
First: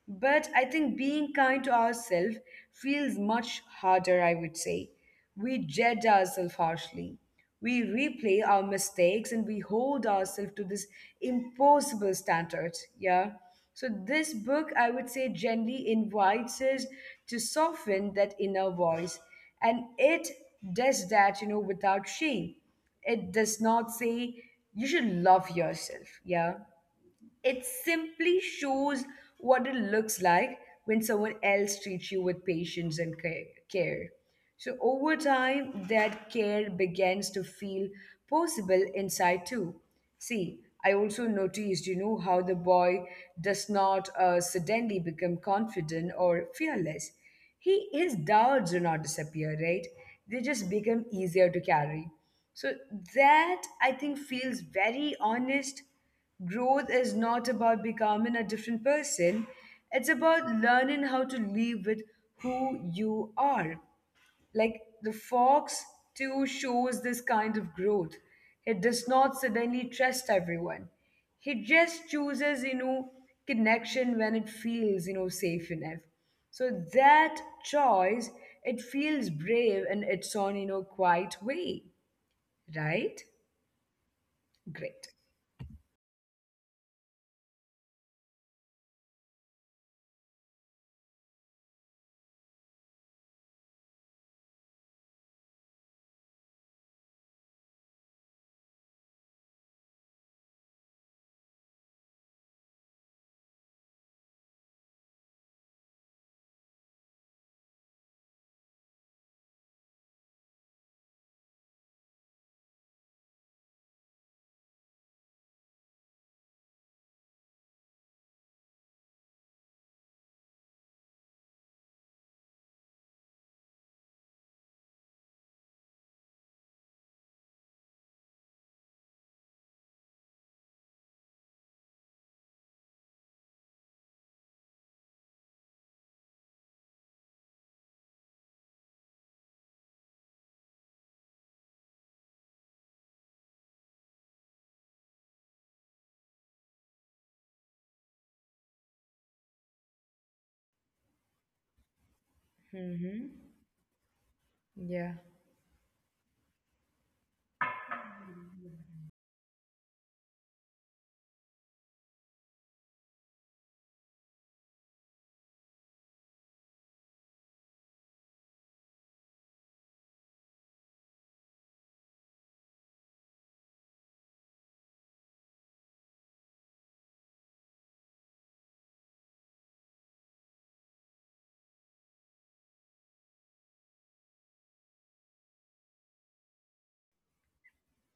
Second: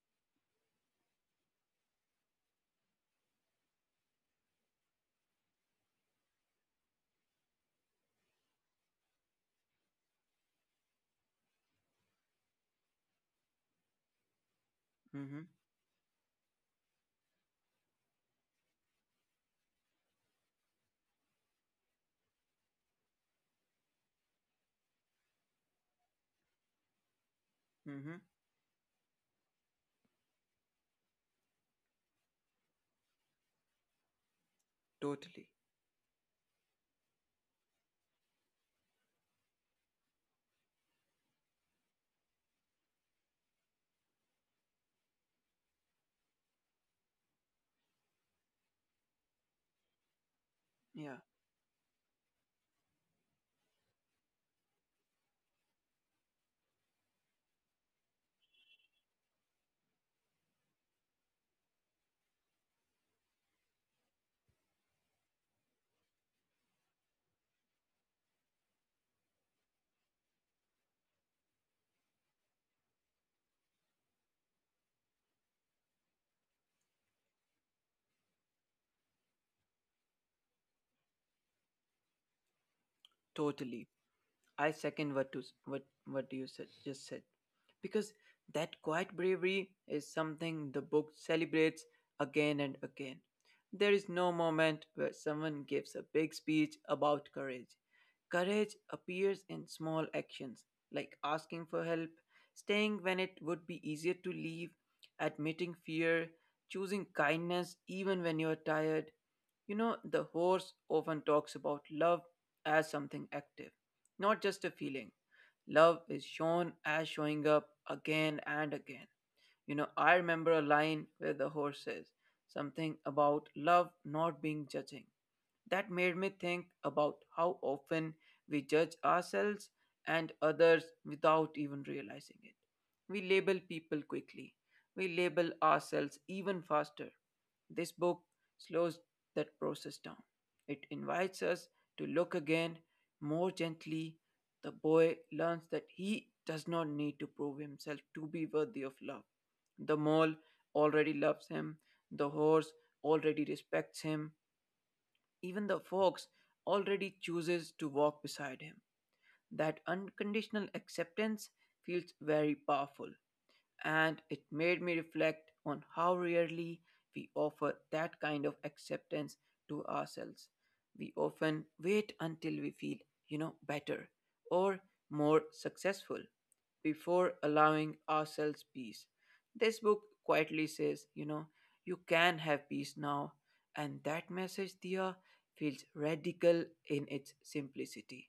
Speaker 1: But I think being kind to ourselves feels much harder, I would say. We judge ourselves harshly. We replay our mistakes and we hold ourselves to this impossible standards. Yeah. So this book, I would say,
Speaker 2: Mm hmm.
Speaker 1: gently invites us to soften that inner voice. And it does that, you know, without shame. It does not say you should love yourself. Yeah. It
Speaker 2: Mm
Speaker 1: simply
Speaker 2: hmm.
Speaker 1: shows what it looks like when someone else treats you with patience and ca- care. So over
Speaker 2: Totally.
Speaker 1: time, that care begins to feel possible inside too. See, I also noticed, you know, how the boy does not uh, suddenly become confident or fearless. He his doubts do not disappear, right? They just become
Speaker 2: Yeah.
Speaker 1: easier to carry. So that, I think, feels very honest. Growth is not about becoming a different person, it's about learning how to live with who you are. Like the fox, too, shows this kind of growth. He does not suddenly trust everyone, he just chooses, you know, connection when it feels, you know, safe enough. So that choice, it feels brave in its own, you know, quiet way, right?
Speaker 2: Totally. I
Speaker 1: Great.
Speaker 2: second what to, what what you said, just said, because that quiet bravery is something the book celebrates again and again. There is no moment where someone gives a big speech about courage. Courage appears in small actions like asking for help, staying when it would be easier to leave, admitting fear, choosing kindness even when you're tired. You know, the horse often talks about love as something active, not just a feeling. Love is shown as showing up again and again. You know, I remember a line where the horse says something about love not being judging. That made me think about how often we judge ourselves and others without even realizing it. We label people quickly. We label ourselves even faster. This book slows that process down. It invites us to look again more gently. The boy learns that he does not need to prove himself to be worthy of love. The mole already loves him. The horse
Speaker 1: Mm-hmm.
Speaker 2: already respects him.
Speaker 1: Yeah.
Speaker 2: Even the fox already chooses to walk beside him. That unconditional acceptance feels very powerful, and it made me reflect on how rarely we offer that kind of acceptance to ourselves. We often wait until we feel, you know, better or more successful before allowing ourselves peace. This book quietly says, you know, you can have peace now, and that message, Dia, feels radical in its simplicity.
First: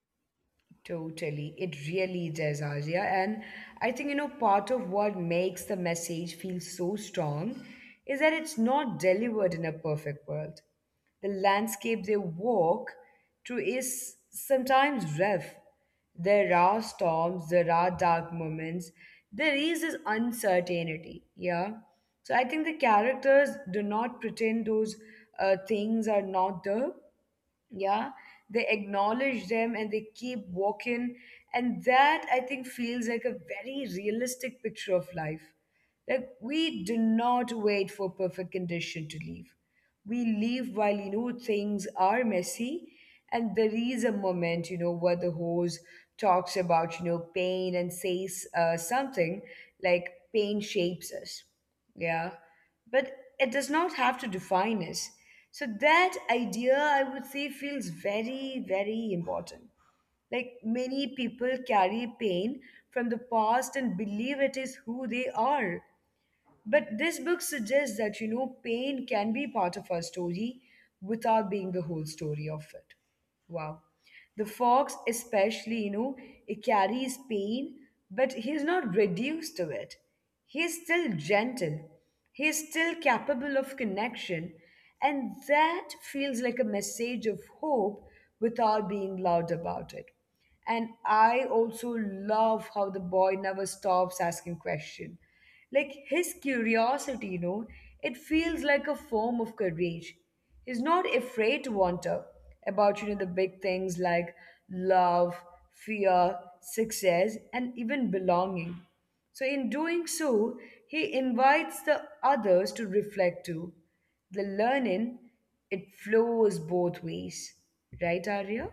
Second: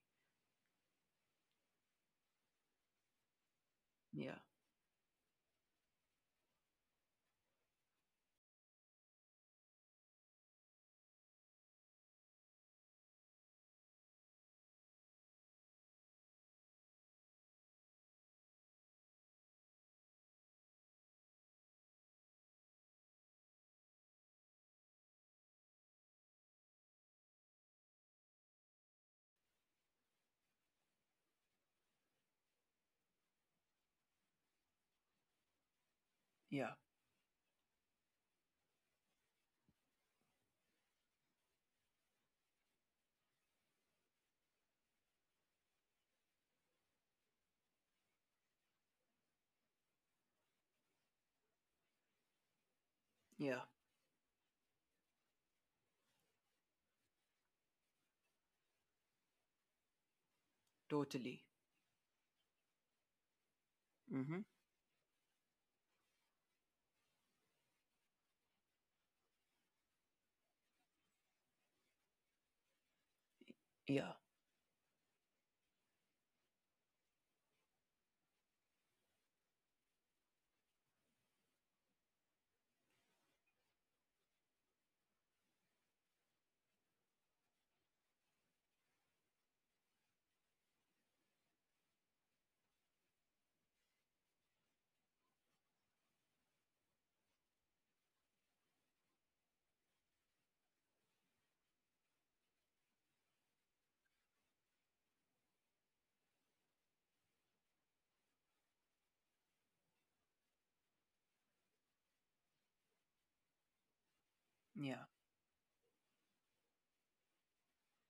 Speaker 1: Totally. It really does, Azia. And I think, you know,
Speaker 2: Yeah,
Speaker 1: part of what makes the message feel so strong is that it's not delivered in a perfect world. The landscape they walk through is sometimes rough. There are storms, there are dark moments, there is this uncertainty. Yeah. So I think the characters do not pretend those uh, things are not there. Yeah, they acknowledge them and they keep walking, and that, I think, feels like a very realistic picture of life. Like, we do
Speaker 2: yeah.
Speaker 1: not wait for perfect condition to leave, we leave while, you know things are messy. And there is a moment, you know where the hose talks about, you know pain, and says uh, something like, pain shapes us. Yeah, but it does
Speaker 2: Yeah,
Speaker 1: not have to define us. So that idea, I would say, feels very, very important. Like, many
Speaker 2: totally.
Speaker 1: people carry pain from the past and
Speaker 2: Hmm.
Speaker 1: believe it is who they are. But this book suggests that, you know, pain can be part of our story without being the whole story of it. Wow.
Speaker 2: Yeah,
Speaker 1: The fox, especially, you know, it carries pain, but he's not reduced to it. He's still gentle. He's still capable of connection. And that feels like a message of hope without being loud about it. And I also love how the boy never stops asking questions. Like, his curiosity, you know, it feels like a form of courage. He's not afraid to wonder about, you know, the big things like love, fear, success, and even belonging. So, in doing so, he invites the others to reflect too. The learning,
Speaker 2: yeah.
Speaker 1: it flows both ways. Right, Arya?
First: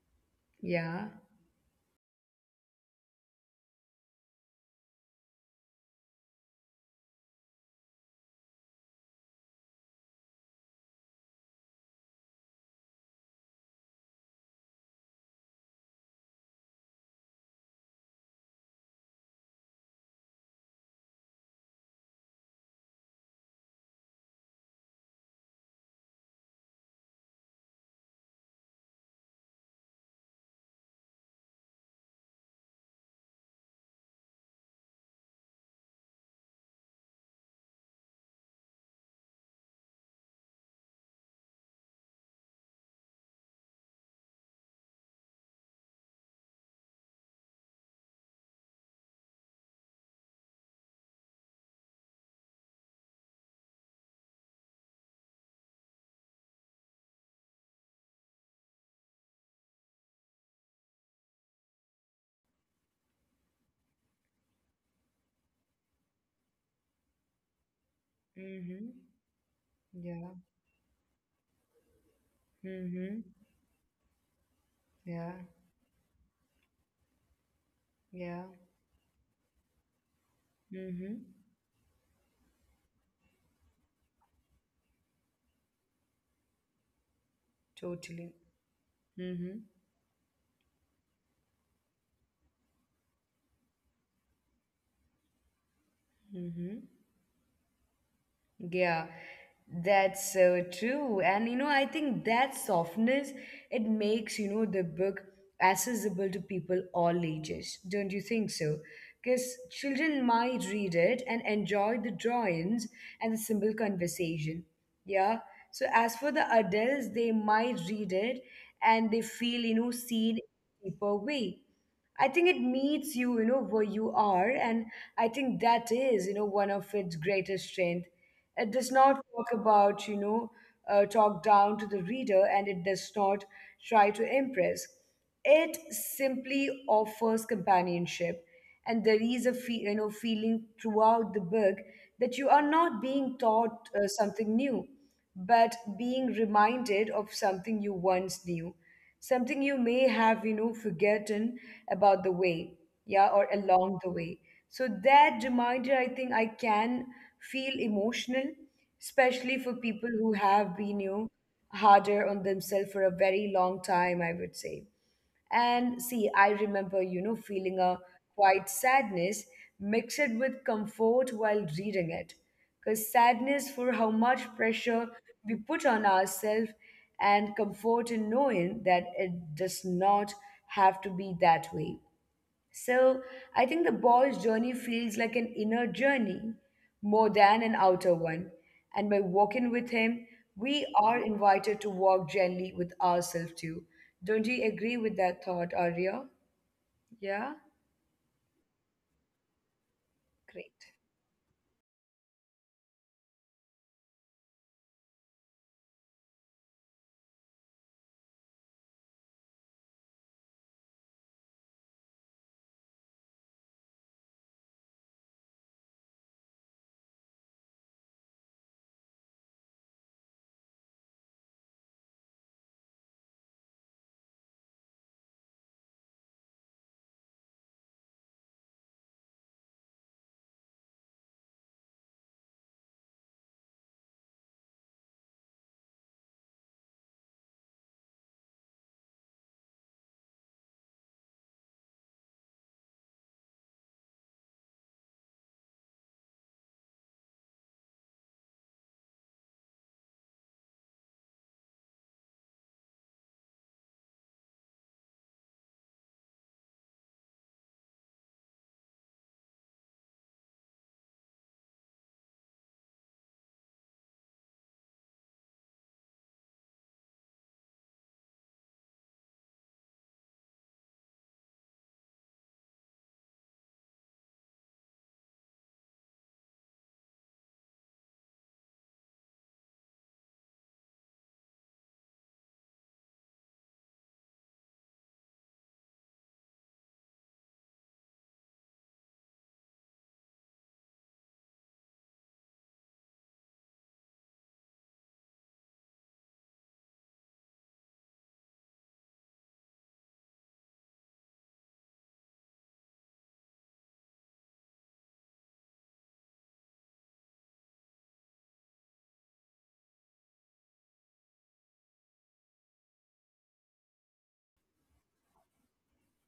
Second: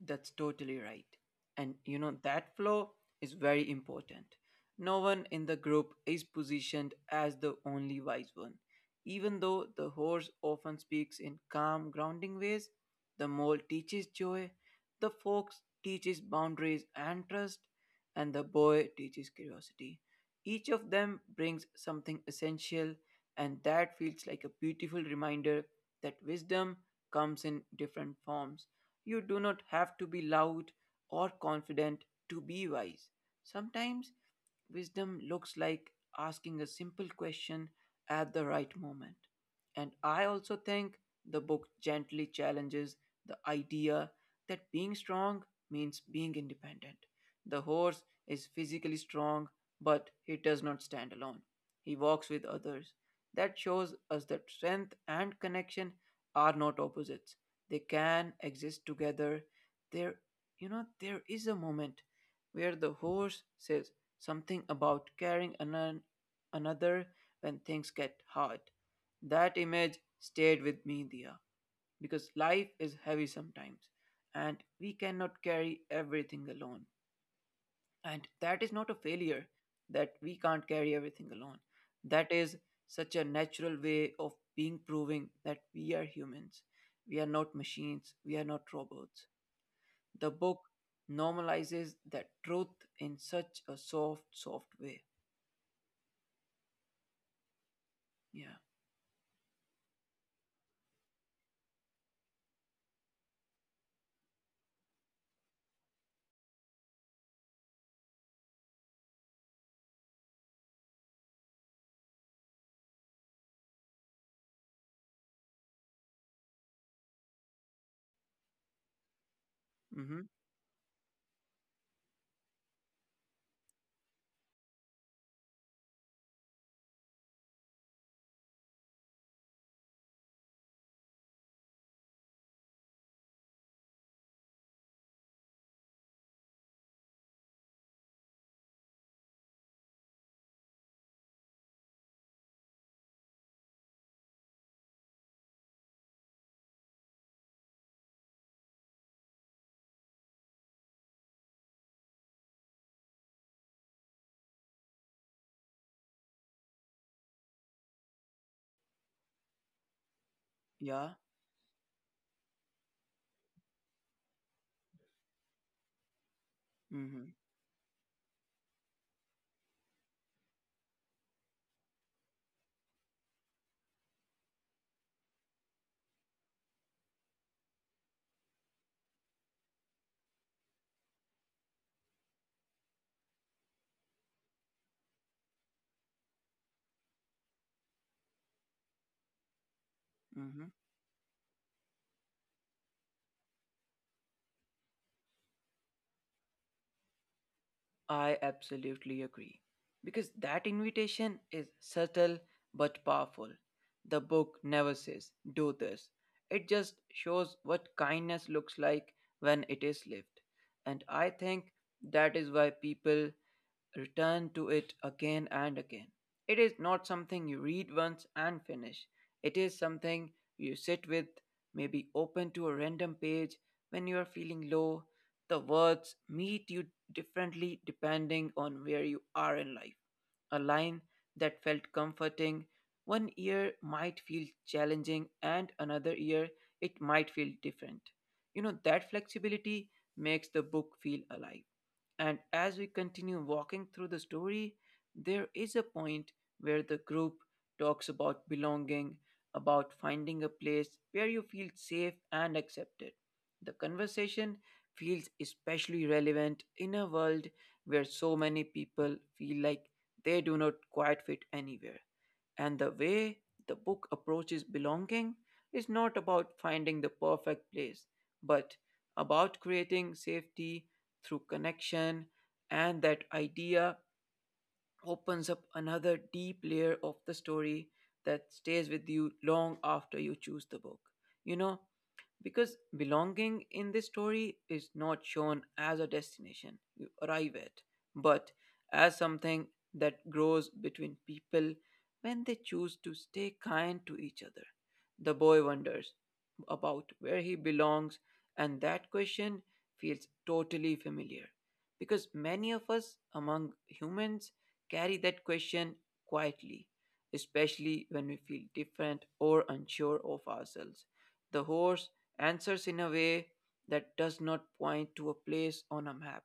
Speaker 2: That's totally right.
Speaker 1: Yeah.
Speaker 2: And you know, that flow is very important. No one in the group is positioned as the only wise one. Even though the horse often speaks in calm, grounding ways, the mole teaches joy, the fox teaches boundaries and trust, and the boy teaches curiosity. Each of them brings something essential, and that feels like a beautiful reminder that wisdom comes in different forms. You do not have to be loud or confident to be wise. Sometimes wisdom looks like asking a simple question at the right moment. And I also think the book gently challenges the idea that being strong means being independent. The horse is physically strong, but he does not stand alone. He walks with others. That shows us that strength and connection are not opposites. They can exist together. There, you know, there is a moment where the horse says something about carrying anon- another when things get
Speaker 1: Mm-hmm.
Speaker 2: hard. That
Speaker 1: Yeah.
Speaker 2: image stayed with me, Dia, because life
Speaker 1: Mm-hmm.
Speaker 2: is heavy sometimes and
Speaker 1: Yeah.
Speaker 2: we cannot carry everything alone.
Speaker 1: Yeah.
Speaker 2: And that is not a failure that we can't
Speaker 1: Mm-hmm.
Speaker 2: carry everything alone. That is such a natural way of being, proving that we are humans. We are not
Speaker 1: Totally.
Speaker 2: machines. We are not
Speaker 1: Mm-hmm.
Speaker 2: robots. The book normalizes that truth in such a soft, soft way.
Speaker 1: Mm-hmm.
Speaker 2: Yeah.
Speaker 1: Yeah, that's so true. And you know, I think that softness, it makes, you know, the book accessible to people all ages. Don't you think so? Because children might read it and enjoy the drawings and the simple conversation. Yeah. So as for the adults, they might read it and they feel, you know, seen
Speaker 2: Mm-hmm.
Speaker 1: in a deeper way. I think it meets you, you know, where you are. And I think that is, you know, one of its greatest strength. It does not talk about, you know, uh, talk down to the reader, and it does not try to impress. It simply offers companionship. And there is a fe- you know, feeling throughout the book that you are not being taught uh, something new, but being reminded of something you once knew, something you may have, you know forgotten about the way, yeah, or along the way. So that reminder, I think, I can feel emotional, especially for people who have been, you know
Speaker 2: Yeah.
Speaker 1: harder on themselves for a very long time, I would say. And see, I remember, you know,
Speaker 2: Mm-hmm.
Speaker 1: feeling a quiet sadness mixed with comfort while reading it. Because sadness for how much pressure we put on ourselves, and comfort in knowing that it does not have to be that way. So I think the boy's journey feels like an inner journey more than an outer one. And by walking with him, we
Speaker 2: Mm-hmm.
Speaker 1: are invited to walk gently with ourselves too. Don't you agree with that thought, Arya? Yeah?
Speaker 2: I absolutely agree. Because
Speaker 1: Great.
Speaker 2: that invitation is subtle but powerful. The book never says, "do this." It just shows what kindness looks like when it is lived. And I think that is why people return to it again and again. It is not something you read once and finish. It is something you sit with, maybe open to a random page when you are feeling low. The words meet you differently depending on where you are in life. A line that felt comforting one year might feel challenging, and another year it might feel different. You know, that flexibility makes the book feel alive. And as we continue walking through the story, there is a point where the group talks about belonging, about finding a place where you feel safe and accepted. The conversation feels especially relevant in a world where so many people feel like they do not quite fit anywhere. And the way the book approaches belonging is not about finding the perfect place, but about creating safety through connection. And that idea opens up another deep layer of the story that stays with you long after you choose the book. You know, because belonging in this story is not shown as a destination you arrive at, but as something that grows between people when they choose to stay kind to each other. The boy wonders about where he belongs, and that question feels totally familiar because many of us among humans carry that question quietly, especially when we feel different or unsure of ourselves. The horse answers in a way that does not point to a place on a map.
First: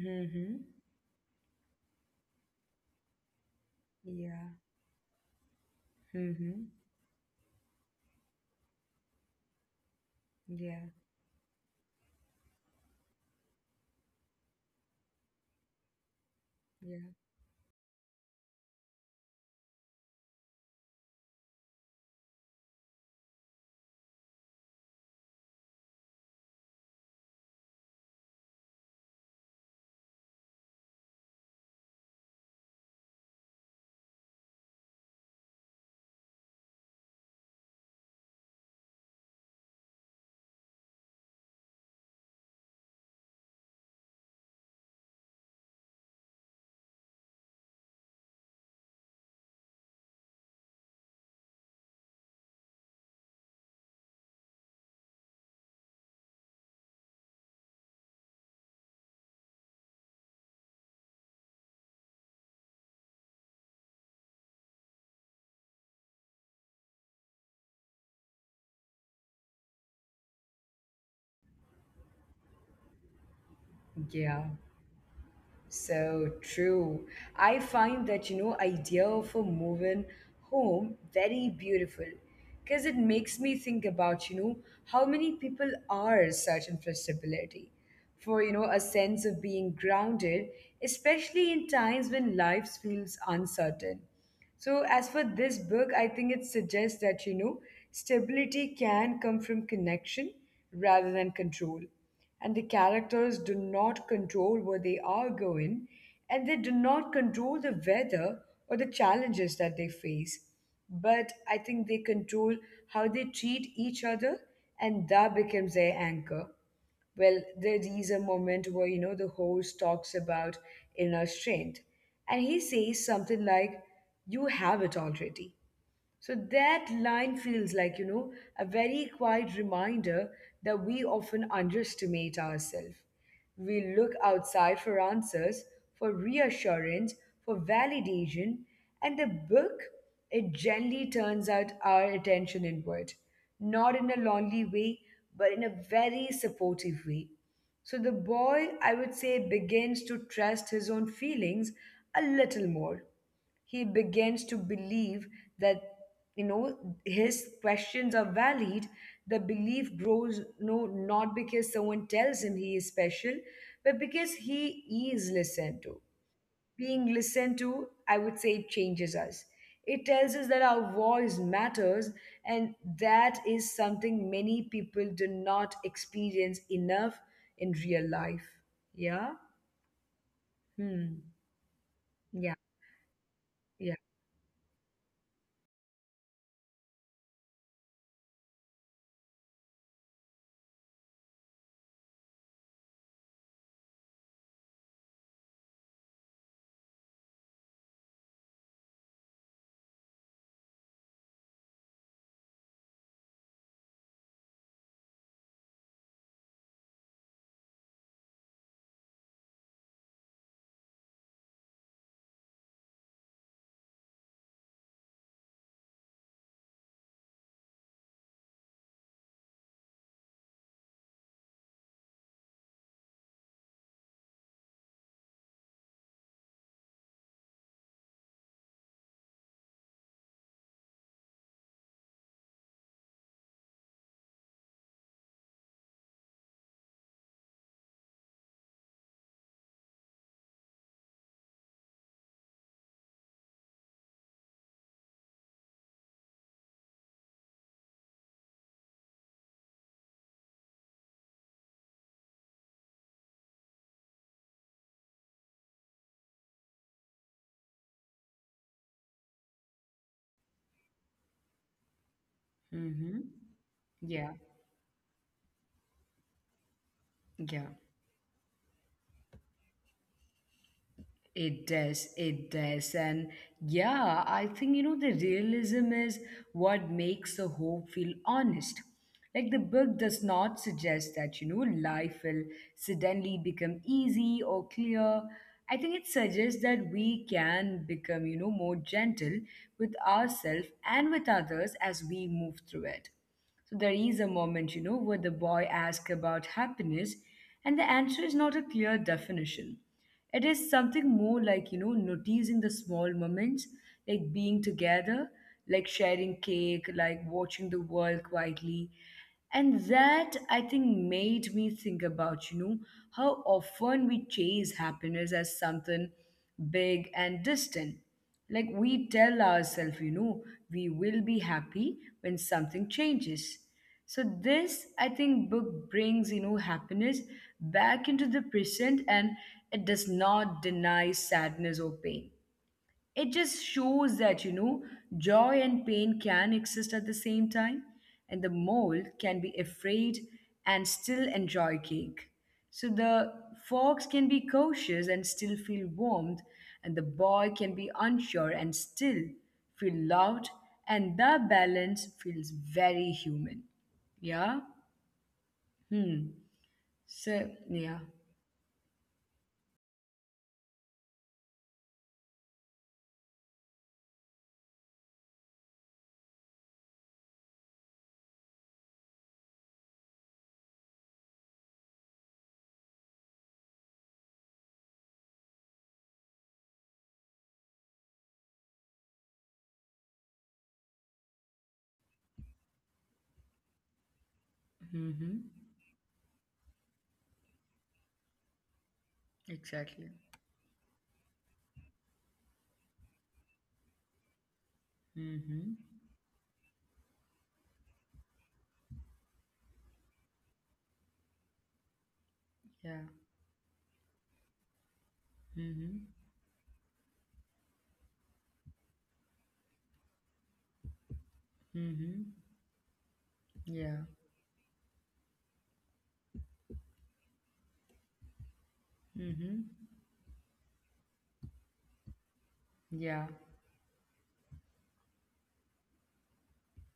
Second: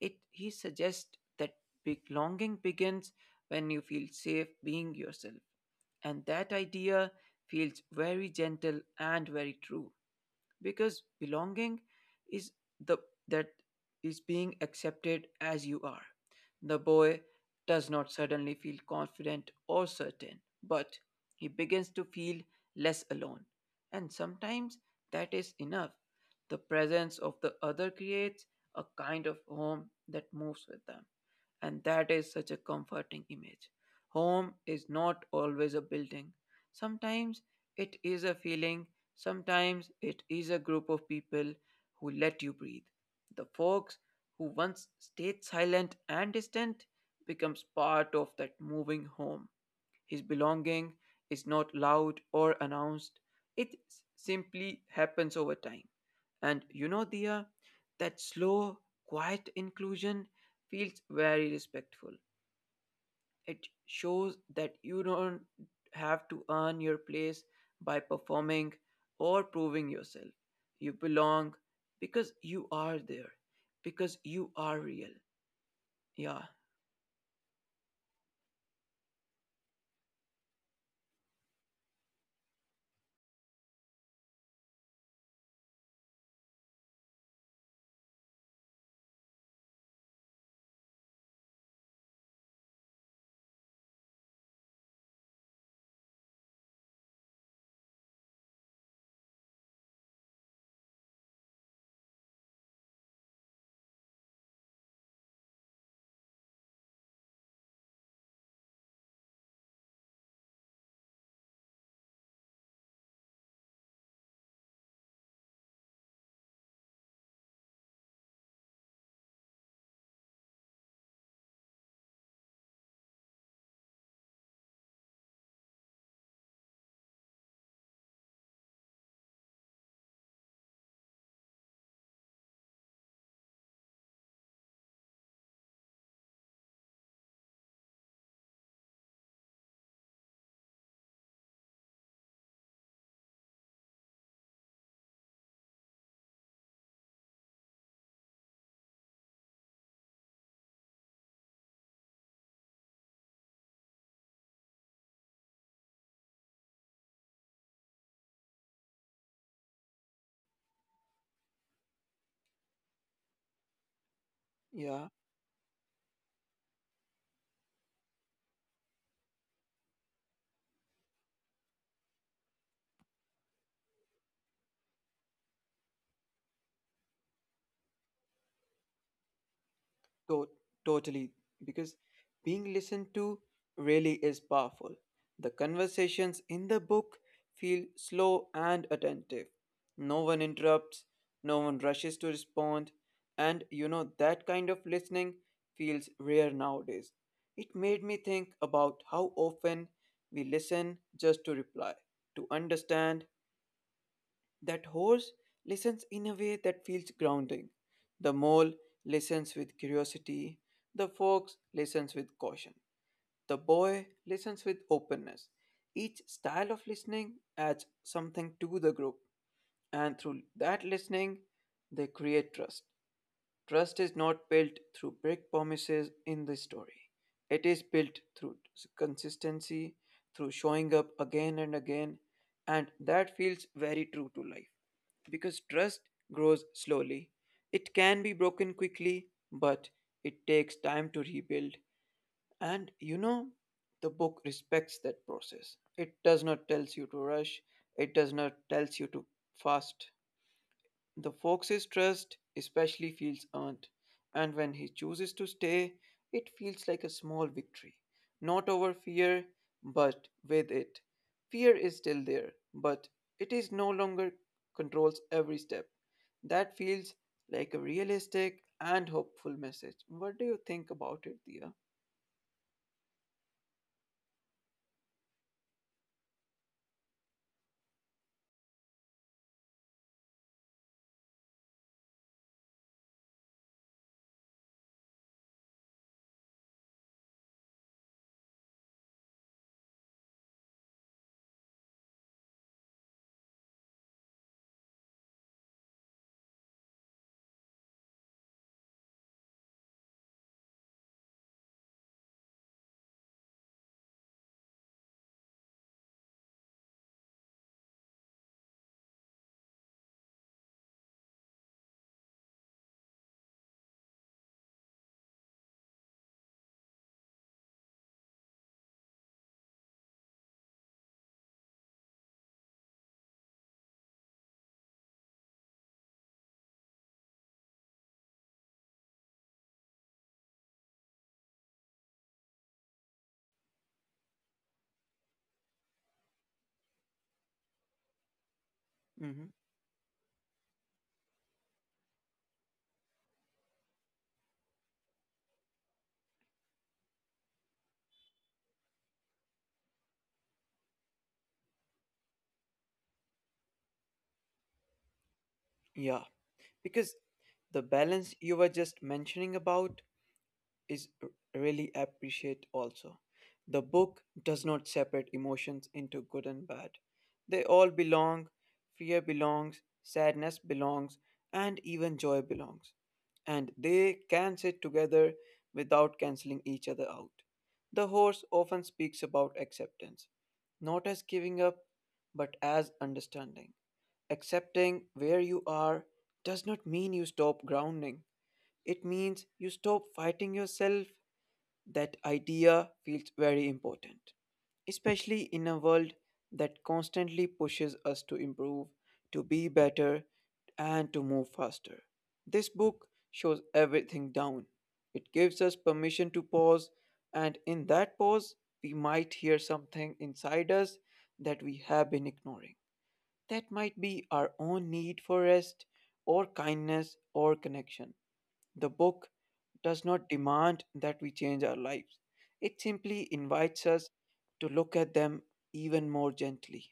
Speaker 2: It he suggests that belonging begins when you feel safe
Speaker 1: Yeah.
Speaker 2: being yourself. And that
Speaker 1: Mm-hmm.
Speaker 2: idea feels very gentle and very true
Speaker 1: Yeah.
Speaker 2: because belonging is the that is being accepted as you are. The boy
Speaker 1: Yeah.
Speaker 2: does not suddenly feel confident or certain, but he begins to feel less alone, and sometimes that is enough. The presence of the other creates a kind of home that moves with them. And that is such a comforting image. Home is not always a building. Sometimes it is a feeling, sometimes it is a group of people who let you breathe. The folks who once stayed silent and distant becomes part of that moving home. His belonging is not loud or announced, it s- simply happens over time. And you know, Dia, that slow, quiet inclusion feels very respectful. It shows that you don't have to earn your place by performing or proving yourself. You belong because you are there, because you
Speaker 1: Yeah.
Speaker 2: are real.
Speaker 1: So
Speaker 2: Yeah,
Speaker 1: true. I find that, you know, idea of a moving home very beautiful, because it makes me think about, you know, how many people are such inflexibility, for, you know, a sense of being grounded, especially in times when life feels uncertain. So, as for this book, I think it suggests that, you know, stability can come from connection rather than control. And the characters do not control where they are going, and they do not control the weather or the challenges that they face. But I think they control how they treat each other, and that becomes their anchor. Well, there is a moment where, you know, the host talks about inner strength, and he says something like, you have it already. So that line feels like, you know, a very quiet reminder that we often underestimate ourselves. We look outside for answers, for reassurance, for validation, and the book, it gently turns out our attention inward, not in a lonely way, but in a very supportive way. So the boy, I would say, begins to trust his own feelings a little more. He begins to believe that, you know his questions are valid. The belief grows, no, not because someone tells him he is special, but because he is listened to.
Speaker 2: yeah.
Speaker 1: Being listened to, I would say, it changes us. It tells us that our voice matters, and that is something many people do not experience enough in real life. Yeah. Hmm.
Speaker 2: To-
Speaker 1: Yeah.
Speaker 2: Totally,
Speaker 1: Yeah.
Speaker 2: because being listened to really is powerful. The conversations in the book feel slow and attentive. No one interrupts, no one rushes to respond, and you know that kind of listening feels rare nowadays. It made me think about how often we listen just to reply, to understand, that horse listens in a way that feels grounding. The mole listens with curiosity. The fox listens with caution. The boy listens with openness. Each style of listening adds something to the group, and through that listening, they create trust. Trust is not built through big promises in the story. It is built through s- consistency, through showing up again and again, and that feels very true to life. Because trust grows slowly. It can be broken quickly, but it takes time to rebuild. And you know, the book respects that process. It does not tells you to rush, it does not tells you to fast. The fox's trust especially feels earned, and when he chooses to stay, it feels like a small victory. Not over fear, but with it. Fear is still
Speaker 1: Mm-hmm.
Speaker 2: there, but
Speaker 1: Yeah,
Speaker 2: it is no longer controls every step. That
Speaker 1: yeah.
Speaker 2: feels like a realistic and hopeful message. What do you
Speaker 1: It
Speaker 2: think about
Speaker 1: does,
Speaker 2: it,
Speaker 1: it
Speaker 2: Dia?
Speaker 1: does. And yeah, I think, you know, the realism is what makes the hope feel honest. Like, the book does not suggest that, you know, life will suddenly become easy or clear. I think it suggests that we can become, you know, more gentle with ourselves and with others as we move through it. So there is a moment, you know, where the boy asks about happiness, and the answer is not a clear definition. It is something more like, you know, noticing the small moments, like being together, like sharing cake, like watching the world quietly. And that, I think, made me think about, you know, how often we chase happiness as something big and distant. Like, we tell ourselves, you know, we will be happy when something changes. So this, I think, book brings, you know, happiness back into the present. And it does not deny sadness or pain, it just shows that, you know joy and pain can exist at the same time. And the mole can be afraid
Speaker 2: Hmm.
Speaker 1: and still enjoy cake. So the fox can be cautious and still feel warmed, and the boy can be unsure and still feel loved, and the balance feels very human. Yeah. Hmm.
Speaker 2: Yeah,
Speaker 1: So yeah.
Speaker 2: because the balance you were just mentioning about is really appreciate also. The book does not separate emotions into good and bad. They all belong, fear belongs, sadness belongs, and even joy belongs. And they can sit together without canceling each other out. The horse often speaks about acceptance, not as giving up, but as understanding. Accepting
Speaker 1: Mm-hmm.
Speaker 2: where you are does not mean you stop grounding. It means you
Speaker 1: Exactly.
Speaker 2: stop fighting yourself. That idea feels very important, especially
Speaker 1: Mm-hmm.
Speaker 2: in a world that constantly pushes us to improve, to be better, and to move faster. This
Speaker 1: Yeah.
Speaker 2: book shows everything down. It gives us
Speaker 1: Mm-hmm.
Speaker 2: permission to pause, and in that pause, we might hear something inside us that we have been
Speaker 1: Mm-hmm.
Speaker 2: ignoring. That
Speaker 1: Yeah.
Speaker 2: might be our own need for rest, or kindness, or connection. The book
Speaker 1: Mm-hmm.
Speaker 2: does not demand that we change our lives, it
Speaker 1: Yeah,
Speaker 2: simply invites us to look at them even more gently.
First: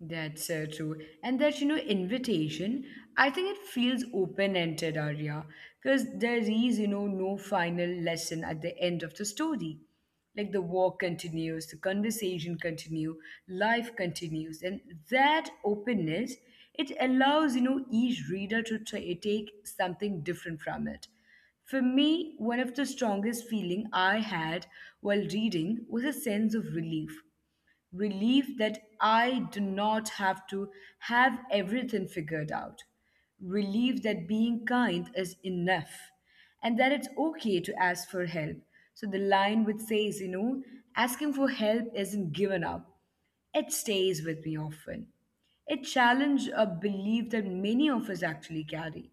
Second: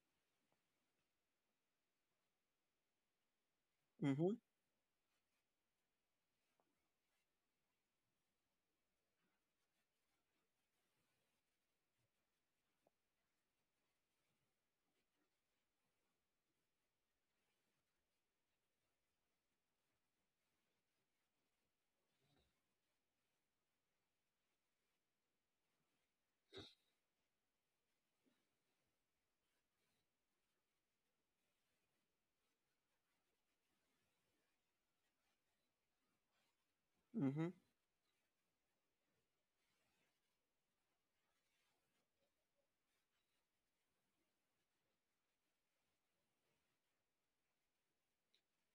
Speaker 1: that's so true. And that, you know, invitation, I think it feels
Speaker 2: Hmm.
Speaker 1: open-ended, Arya, because there is, you know, no final lesson at the end of the story. Like the walk continues, the conversation continue, life continues, and that openness, it allows, you know, each reader to ta take something different from it. For me, one of the strongest feeling I had while reading was a sense of relief relief that I do not have to have everything figured out, relief that being kind is enough, and that it's okay
Speaker 2: Hmm.
Speaker 1: to ask for help. So the line which says, you know, asking for help isn't given up, it stays with me often. It challenged a belief that many of us actually carry.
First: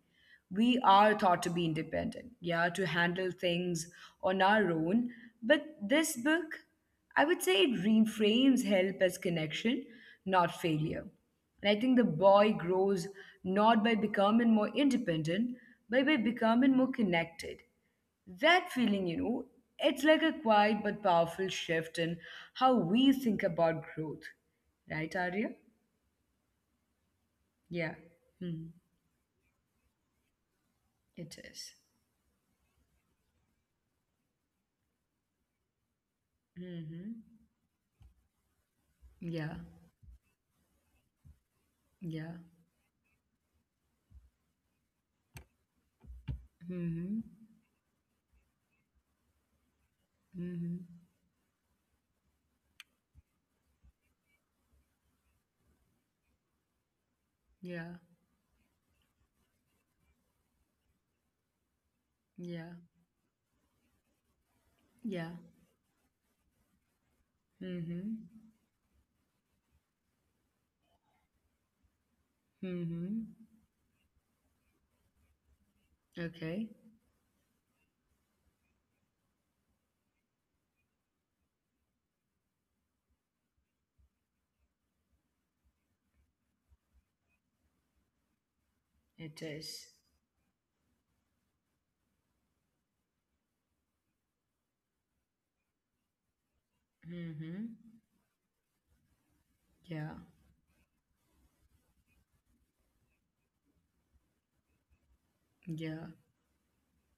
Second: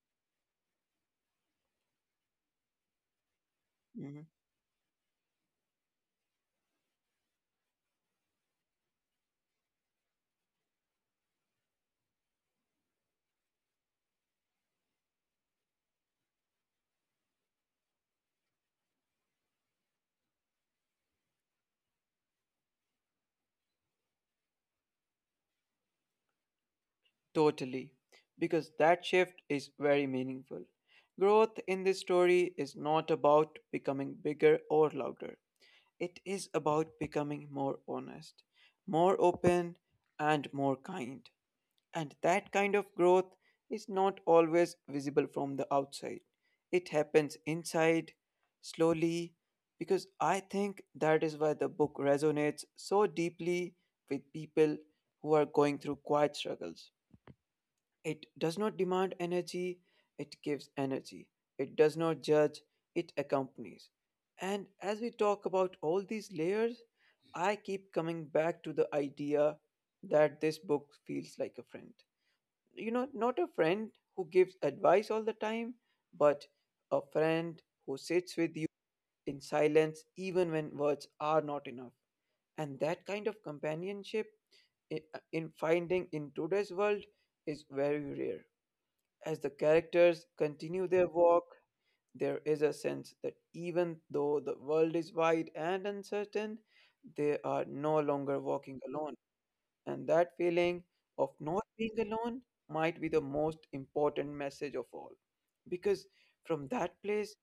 Speaker 1: We are taught to be independent, yeah, to handle things
Speaker 2: Hmm.
Speaker 1: on our own. But this book, I would say it reframes help as connection, not failure. And I think the boy grows not by becoming more independent, but by becoming more connected. That feeling, you know, it's like a quiet but powerful shift in how we think about growth. Right, Arya? Yeah.
Speaker 2: Totally.
Speaker 1: Hmm.
Speaker 2: Because that shift is very meaningful.
Speaker 1: It is.
Speaker 2: Growth in this story is not about becoming bigger or louder. It is about
Speaker 1: Mm-hmm.
Speaker 2: becoming more honest, more
Speaker 1: Yeah.
Speaker 2: open, and more kind.
Speaker 1: Yeah.
Speaker 2: And that kind of growth is not always visible from the outside.
Speaker 1: Mm-hmm.
Speaker 2: It happens inside, slowly, because I
Speaker 1: Mm-hmm.
Speaker 2: think that is why the book resonates so deeply with people who are going through quiet struggles.
Speaker 1: Yeah.
Speaker 2: It does not demand energy, it gives energy. It does not judge,
Speaker 1: Yeah.
Speaker 2: it accompanies. And as we
Speaker 1: Yeah.
Speaker 2: talk about all these layers, I keep coming
Speaker 1: Mm-hmm.
Speaker 2: back to the idea that this book feels like a friend, you know, not a
Speaker 1: Mm-hmm.
Speaker 2: friend who gives advice all the time, but
Speaker 1: Okay.
Speaker 2: a friend who sits with you in silence even when words are not enough. And that kind of companionship i- uh, in finding in today's world is very rare. As the
Speaker 1: It is.
Speaker 2: characters continue their walk, there is a sense that even though the world is wide and uncertain, they are no
Speaker 1: Mm-hmm.
Speaker 2: longer walking alone and that
Speaker 1: Yeah.
Speaker 2: feeling of not being alone might be the most important message of all. Because
Speaker 1: Yeah.
Speaker 2: from that place,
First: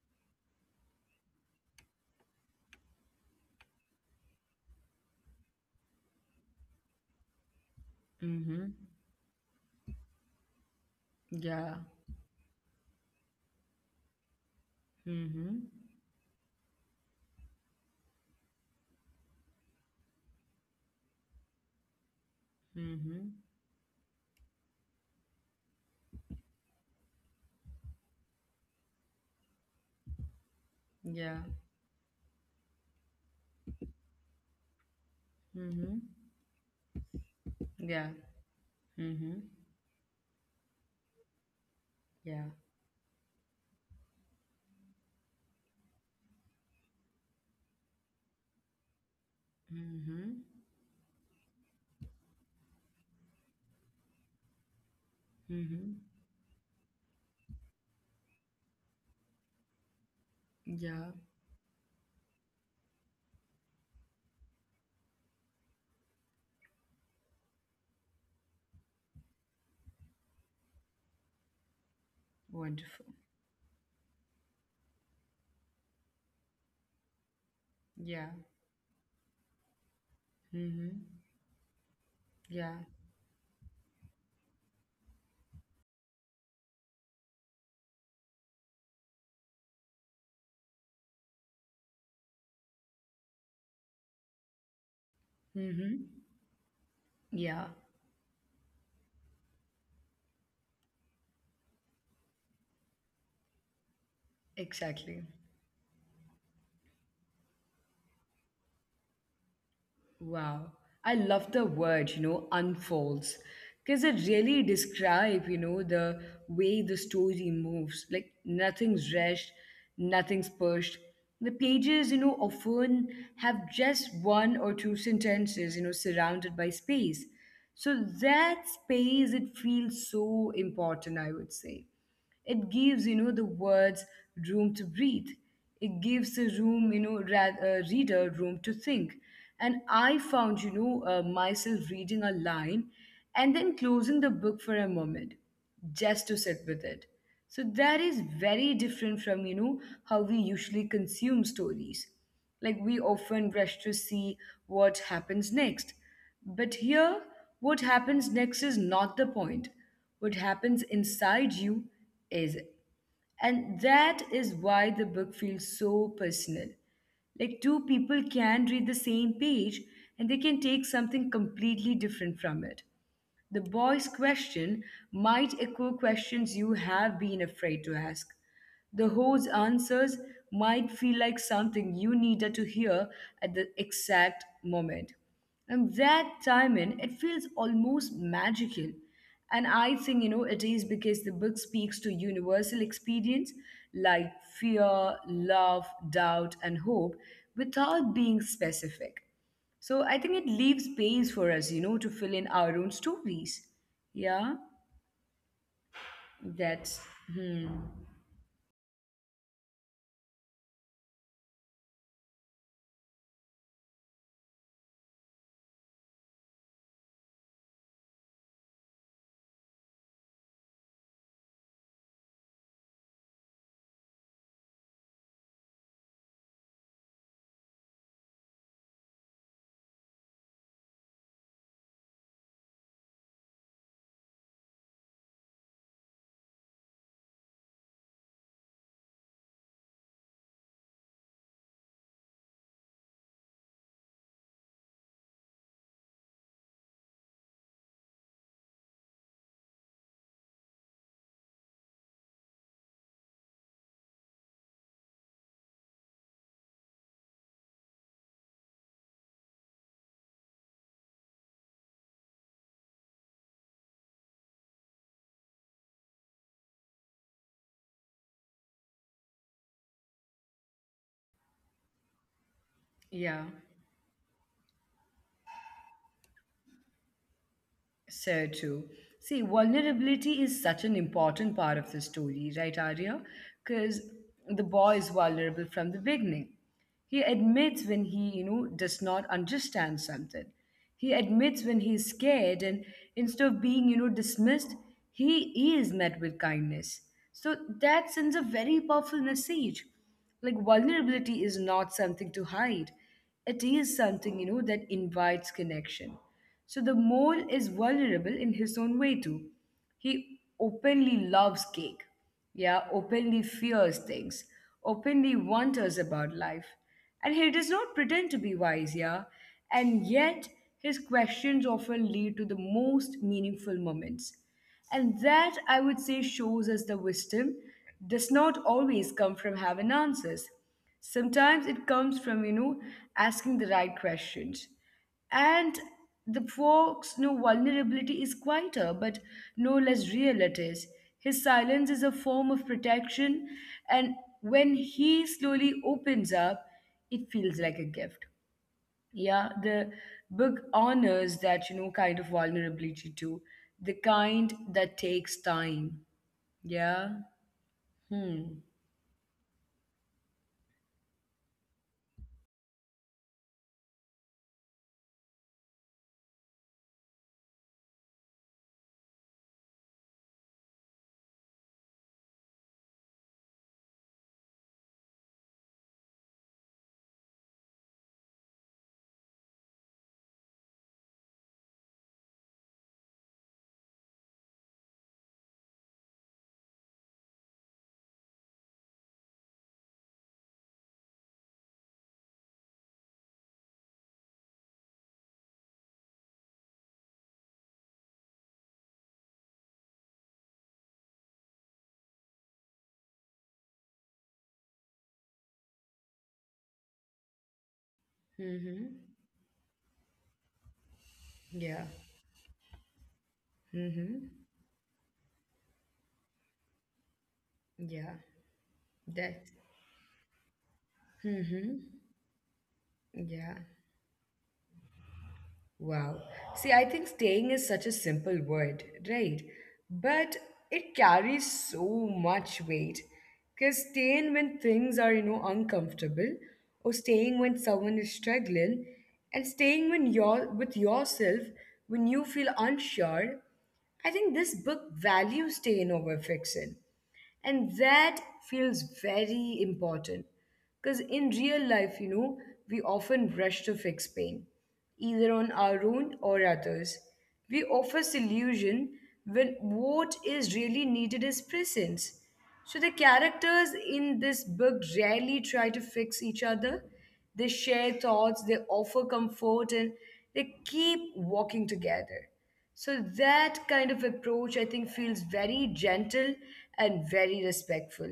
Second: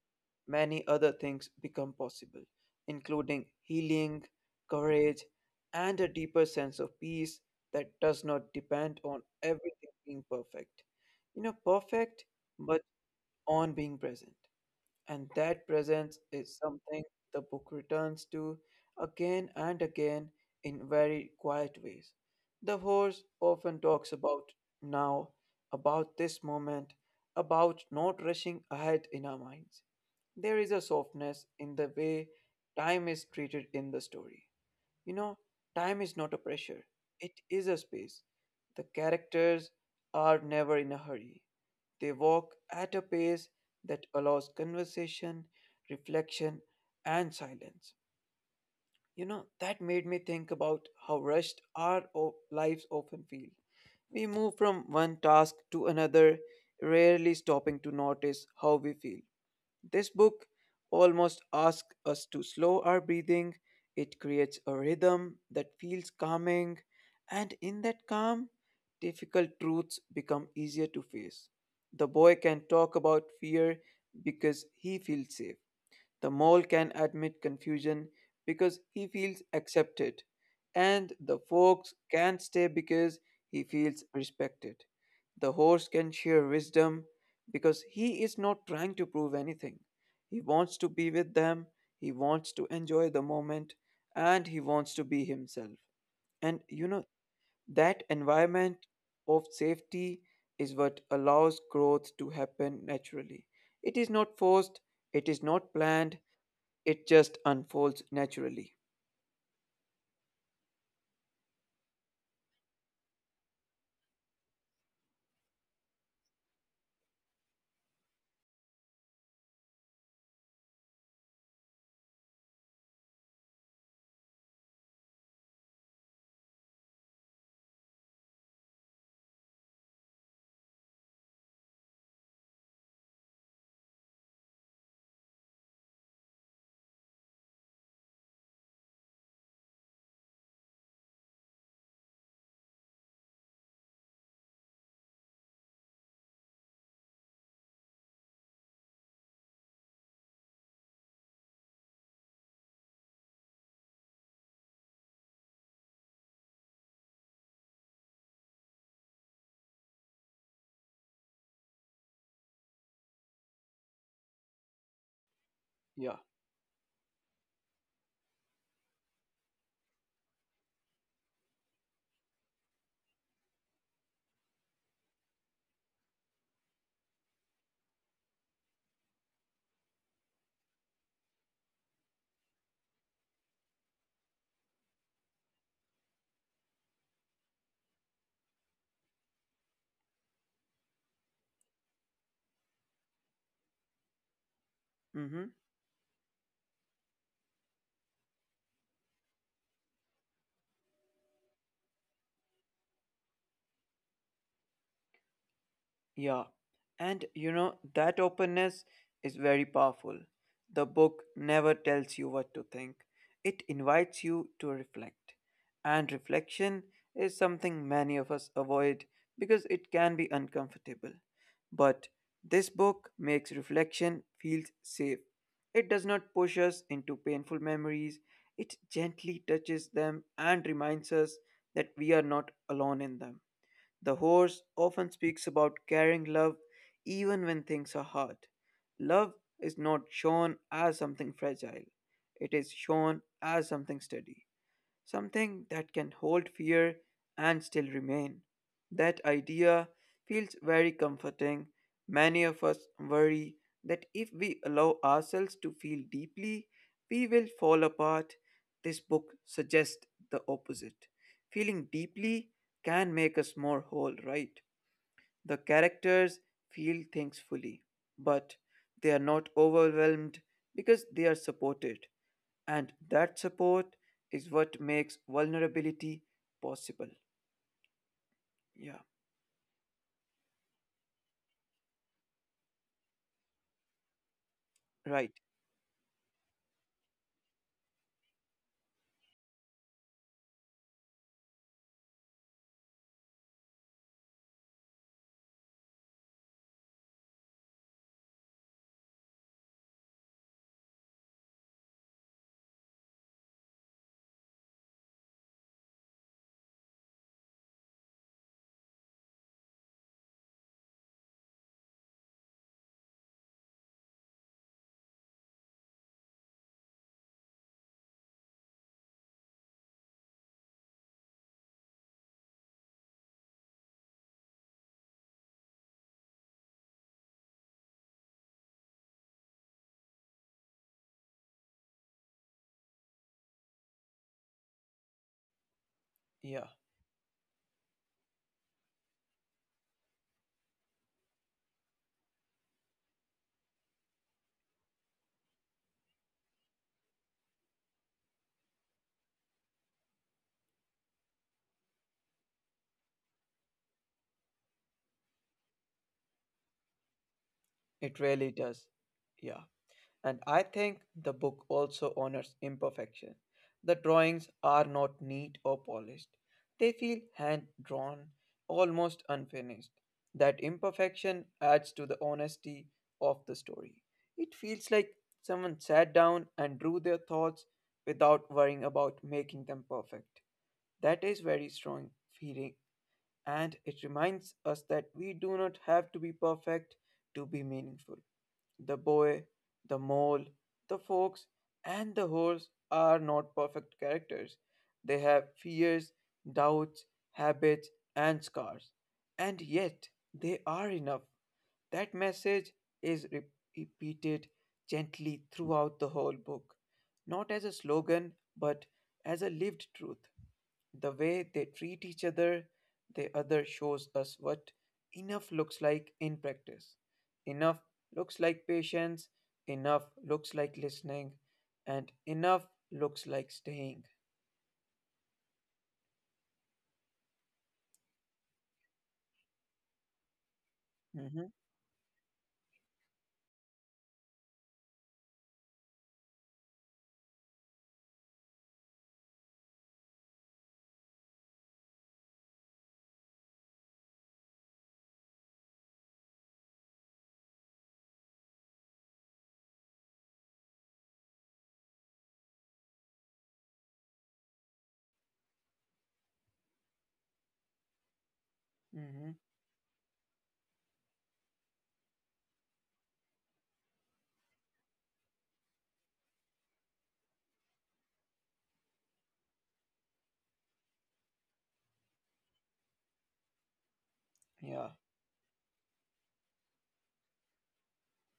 Speaker 2: many other things become possible, including healing, courage, and a deeper sense of peace that does not
Speaker 1: Mm-hmm.
Speaker 2: depend on everything being perfect. You know,
Speaker 1: Yeah.
Speaker 2: perfect, but on being present. And that
Speaker 1: Mm-hmm.
Speaker 2: presence is something the book returns to again and again in very quiet ways. The horse
Speaker 1: Mm-hmm.
Speaker 2: often talks about now, about this moment, about not rushing ahead in our minds. There is a softness
Speaker 1: Yeah.
Speaker 2: in the way time is treated in the story. You know, time
Speaker 1: Mm-hmm.
Speaker 2: is not a pressure, it is a
Speaker 1: Yeah.
Speaker 2: space. The
Speaker 1: Mm-hmm.
Speaker 2: characters are never in a hurry. They
Speaker 1: Yeah.
Speaker 2: walk at a pace that allows conversation, reflection, and silence. You know, that made me
Speaker 1: Mm-hmm.
Speaker 2: think about how rushed our o- lives often feel. We move from one task
Speaker 1: Mm-hmm.
Speaker 2: to another, rarely stopping to notice how we feel. This book
Speaker 1: Yeah.
Speaker 2: almost asks us to slow our breathing. It creates a rhythm that feels calming, and in that calm, difficult truths become easier to face. The boy can
Speaker 1: Wonderful.
Speaker 2: talk about fear because he feels safe. The mole
Speaker 1: Yeah.
Speaker 2: can admit confusion because he
Speaker 1: Mm-hmm.
Speaker 2: feels accepted, and
Speaker 1: Yeah.
Speaker 2: the fox can stay because he feels respected. The horse can share wisdom because he is not trying to prove anything. He wants to be with them, he wants to enjoy the moment, and he wants to be
Speaker 1: Mm-hmm.
Speaker 2: himself. And you know,
Speaker 1: Yeah.
Speaker 2: that environment of safety is what allows growth to happen naturally. It is not
Speaker 1: Exactly.
Speaker 2: forced, it is not planned, it just unfolds naturally.
Speaker 1: Wow. I love the word, you know, unfolds. Because it really describe, you know, the way the story moves. Like nothing's rushed, nothing's pushed. The pages, you know, often have just one or two sentences, you know, surrounded by space. So that space, it feels so important, I would say. It gives, you know, the words room to breathe. It gives the room, you know, ra- uh, reader room to think. And I found, you know, uh, myself reading a line and then closing the book for a moment just to sit with it. So that is very different from, you know, how we usually consume stories. Like we often rush to see what happens next. But here, what happens next is not the point. What happens inside you is it. And that is why the book feels so
Speaker 2: Yeah.
Speaker 1: personal. Like two people can read the same page and they can take something completely different from it. The boy's question might echo questions you have been afraid to ask. The ho's answers might feel like something you needed to hear at the exact moment. And that timing, it feels almost magical. And I think, you know, it is because the book speaks to universal experience like fear,
Speaker 2: Hmm.
Speaker 1: love, doubt, and hope without being specific. So I think it leaves space for us, you know, to fill in our own stories. Yeah,
Speaker 2: Yeah,
Speaker 1: that's,
Speaker 2: and
Speaker 1: hmm,
Speaker 2: you know, that openness is very powerful. The book never tells you what to think, it invites you to reflect. And reflection is something many of us avoid because it can be uncomfortable. But this book makes reflection feel safe. It does not push us into painful memories, it gently touches them and reminds us that we are not alone in them. The horse often speaks about carrying love even when things are hard. Love is not shown as something fragile, it is shown as something steady something that can hold fear and still remain. That idea feels very comforting. Many of us worry that if we allow ourselves to feel deeply, we will fall apart. This book suggests the opposite. Feeling deeply can make us more whole, right? The characters feel things fully, but they are not overwhelmed because they are supported. And
Speaker 1: yeah,
Speaker 2: that support is what makes vulnerability possible.
Speaker 1: so true.
Speaker 2: Yeah,
Speaker 1: See, vulnerability is such an important part of the story, right, Arya? Because the boy is vulnerable
Speaker 2: right.
Speaker 1: from the beginning. He admits when he, you know, does not understand something. He admits when he's scared, and instead of being, you know, dismissed, he is met with kindness. So that sends a very powerful message like vulnerability is not something to hide, it is something you know that invites connection. So the mole is vulnerable in his own way too. He openly loves cake, yeah, openly fears things, openly wonders about life, and he does not pretend to be wise, yeah. And yet his questions often lead to the most meaningful moments, and that, I would say, shows us the wisdom does not always come from having answers. Sometimes it comes from, you know, asking the right questions. And the
Speaker 2: Yeah,
Speaker 1: folks, no vulnerability is quieter, but no less real it is. His silence is a form of protection, and when he slowly opens up, it feels like a gift. Yeah, the book honors that, you know, kind of vulnerability too. The kind that takes time. Yeah. Hmm.
Speaker 2: it really does. Yeah. And I think the book also honors imperfection. The drawings are not neat or polished, they feel hand drawn, almost unfinished. That imperfection adds to the honesty of the story. It feels like someone sat down and drew their thoughts without worrying about making them perfect. That is very strong feeling and it reminds us that we do not have to be perfect to be meaningful. The boy, the mole, the fox, and the horse are not perfect characters. They have fears, doubts, habits, and scars. And yet, they are enough. That message is re- repeated gently throughout the whole book not as a slogan, but
Speaker 1: Mm-hmm.
Speaker 2: as a lived truth. The way they
Speaker 1: Yeah.
Speaker 2: treat each other, the other shows us
Speaker 1: Mm-hmm.
Speaker 2: what enough looks like in practice. Enough
Speaker 1: Yeah.
Speaker 2: looks like patience,
Speaker 1: That.
Speaker 2: enough looks like listening, and
Speaker 1: Mm-hmm.
Speaker 2: enough looks like
Speaker 1: Yeah.
Speaker 2: staying.
Speaker 1: Wow. See, I think staying is such a simple word, right? But it
Speaker 2: Mm-hmm.
Speaker 1: carries so much weight. Because staying when things are, you know, uncomfortable, or staying when someone is struggling, and staying when you're with yourself when you feel unsure, I think this book values staying over fiction. And that feels very important because in real life, you know, we often rush to fix pain, either on our own or others. We offer
Speaker 2: Mm-hmm.
Speaker 1: solution when what is really needed is presence. So the characters in this book rarely try to fix each other. They share thoughts, they offer comfort, and they keep walking together. So that kind of approach,
Speaker 2: Yeah,
Speaker 1: I think, feels very gentle and very respectful.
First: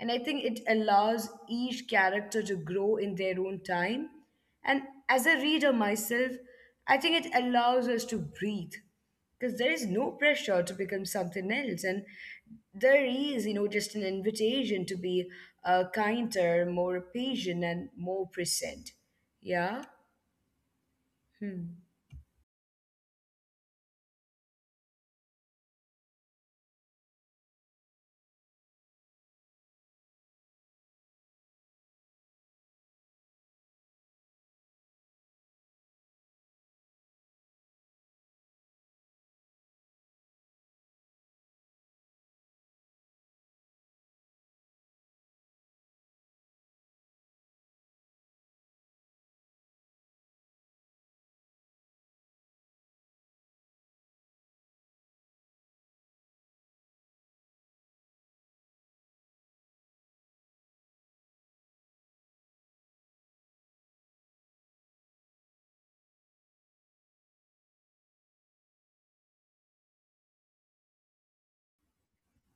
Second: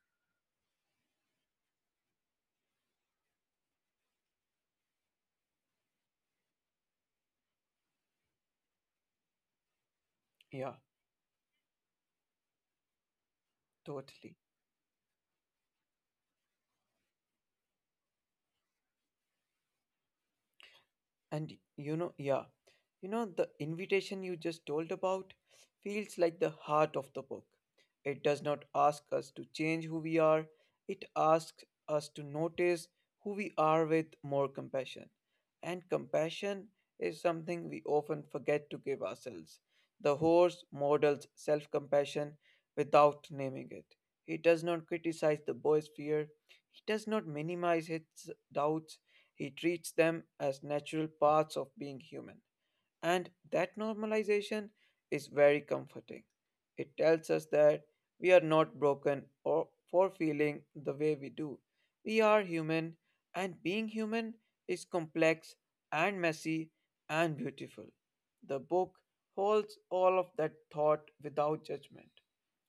Speaker 1: And I think it allows each character to grow in their own time. And as a reader myself, I think it allows us to breathe because there is no pressure
Speaker 2: yeah,
Speaker 1: to become something else, and there is you know just an
Speaker 2: totally.
Speaker 1: invitation to be uh, kinder, more patient and more present. Yeah.
Speaker 2: And
Speaker 1: Hmm.
Speaker 2: you know, yeah, you know, the invitation you just told about feels like the heart of the book. It does not ask us to change who we are, it asks us to notice who we are with more compassion. And compassion is something we often forget to give ourselves. The horse models self compassion without naming it. He does not criticize the boy's fear, he does not minimize his doubts he treats them as natural parts of being human. And that normalization is very comforting. It tells us that we are not broken or for feeling the way we do. We are human, and being human is complex and messy and beautiful. The book holds all of that thought without judgment.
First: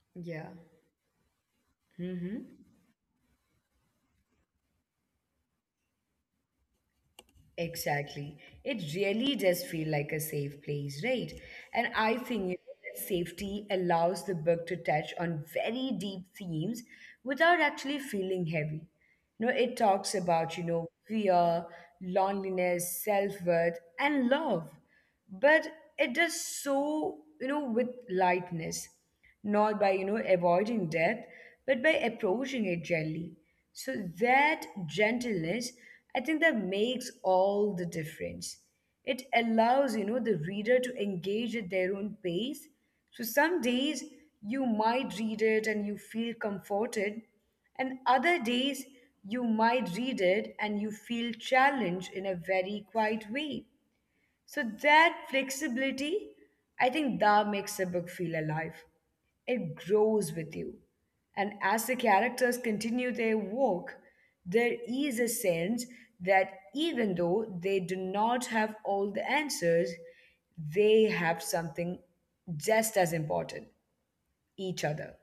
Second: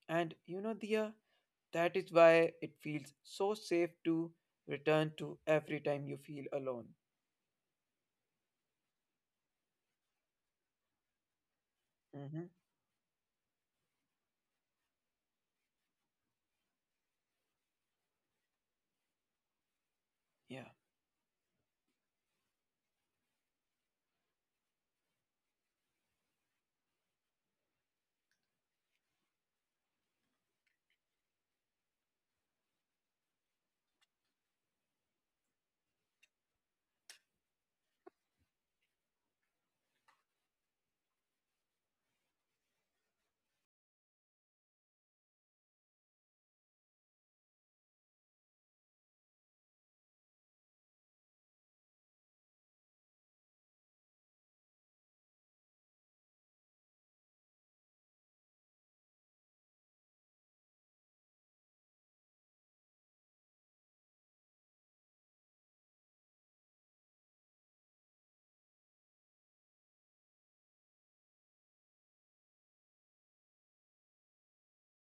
Speaker 2: And
Speaker 1: Yeah.
Speaker 2: you know, Dia, that is why it feels so safe to return to every time you feel alone.
Speaker 1: Exactly. It really does feel like a safe place, right? And I think you
Speaker 2: Hmm.
Speaker 1: know, that safety allows the book to touch on very deep themes without actually feeling heavy. You know, it talks about, you
Speaker 2: Yeah,
Speaker 1: know, fear, loneliness, self-worth, and love, but it does so you know with lightness, not by you know avoiding death, but by approaching it gently. So that gentleness, I think that makes all the difference. It allows you know the reader to engage at their own pace. So some days you might read it and you feel comforted, and other days you might read it and you feel challenged in a very quiet way. So that flexibility, I think that makes a book feel alive. It grows with you. And as the characters continue their walk, there is a sense that even though they do not have all the answers, they have something just as important, each other.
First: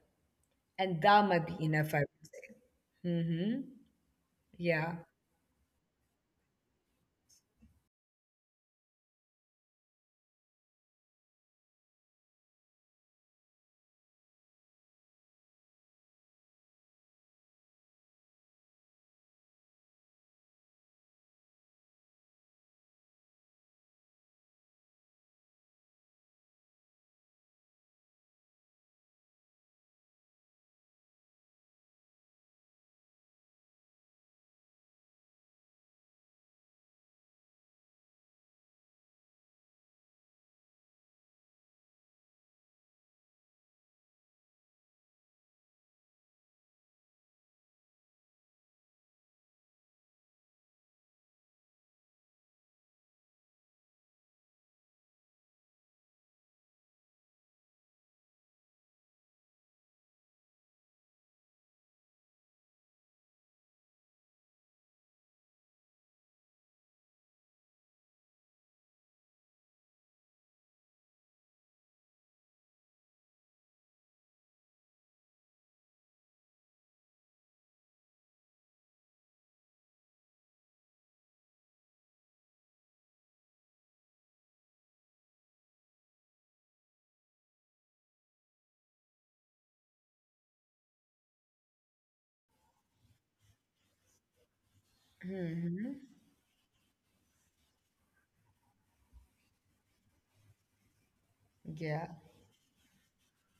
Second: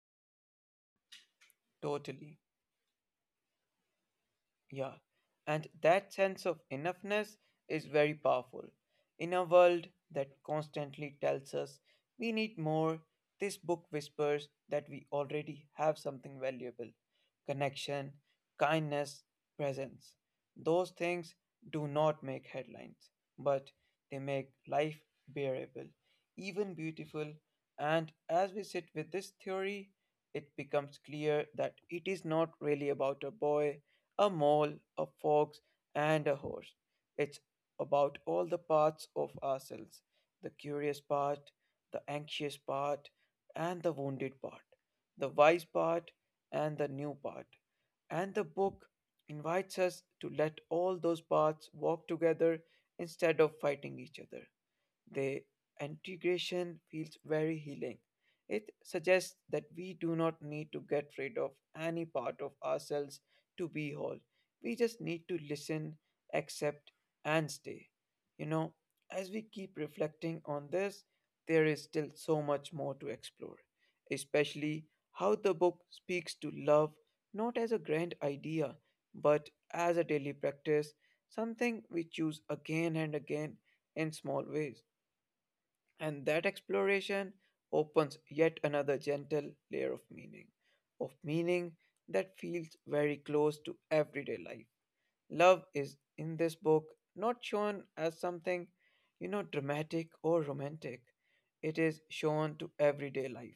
Speaker 1: And that might be enough, I would
Speaker 2: totally.
Speaker 1: say. Mm-hmm.
Speaker 2: Yeah,
Speaker 1: Yeah.
Speaker 2: and that sense of enoughness is very powerful. In a world that constantly tells us we need more, this book whispers that we already have something valuable connection, kindness, presence. Those things do not make headlines, but they make life bearable, even beautiful. And as we sit with this theory, it becomes clear that it is not really about a boy, a mole, a fox, and a horse. It's about all the parts of ourselves the curious part, the anxious part, and the wounded part the wise part and the new part. And the book invites us to let all those paths walk together instead of fighting each other. The integration feels very healing. It suggests that we do not need to get rid of any part of ourselves to be whole. We just need to listen, accept, and stay. You know, as we keep reflecting on this, there is still so much more to explore, especially how the book speaks to love not as a grand idea but as a daily practice, something we choose again and again in small ways. And that exploration opens yet another gentle layer of meaning, of meaning that feels very close to everyday life. Love is
Speaker 1: Mm-hmm.
Speaker 2: in this book not shown as something, you know, dramatic or romantic, it is
Speaker 1: Yeah.
Speaker 2: shown to everyday life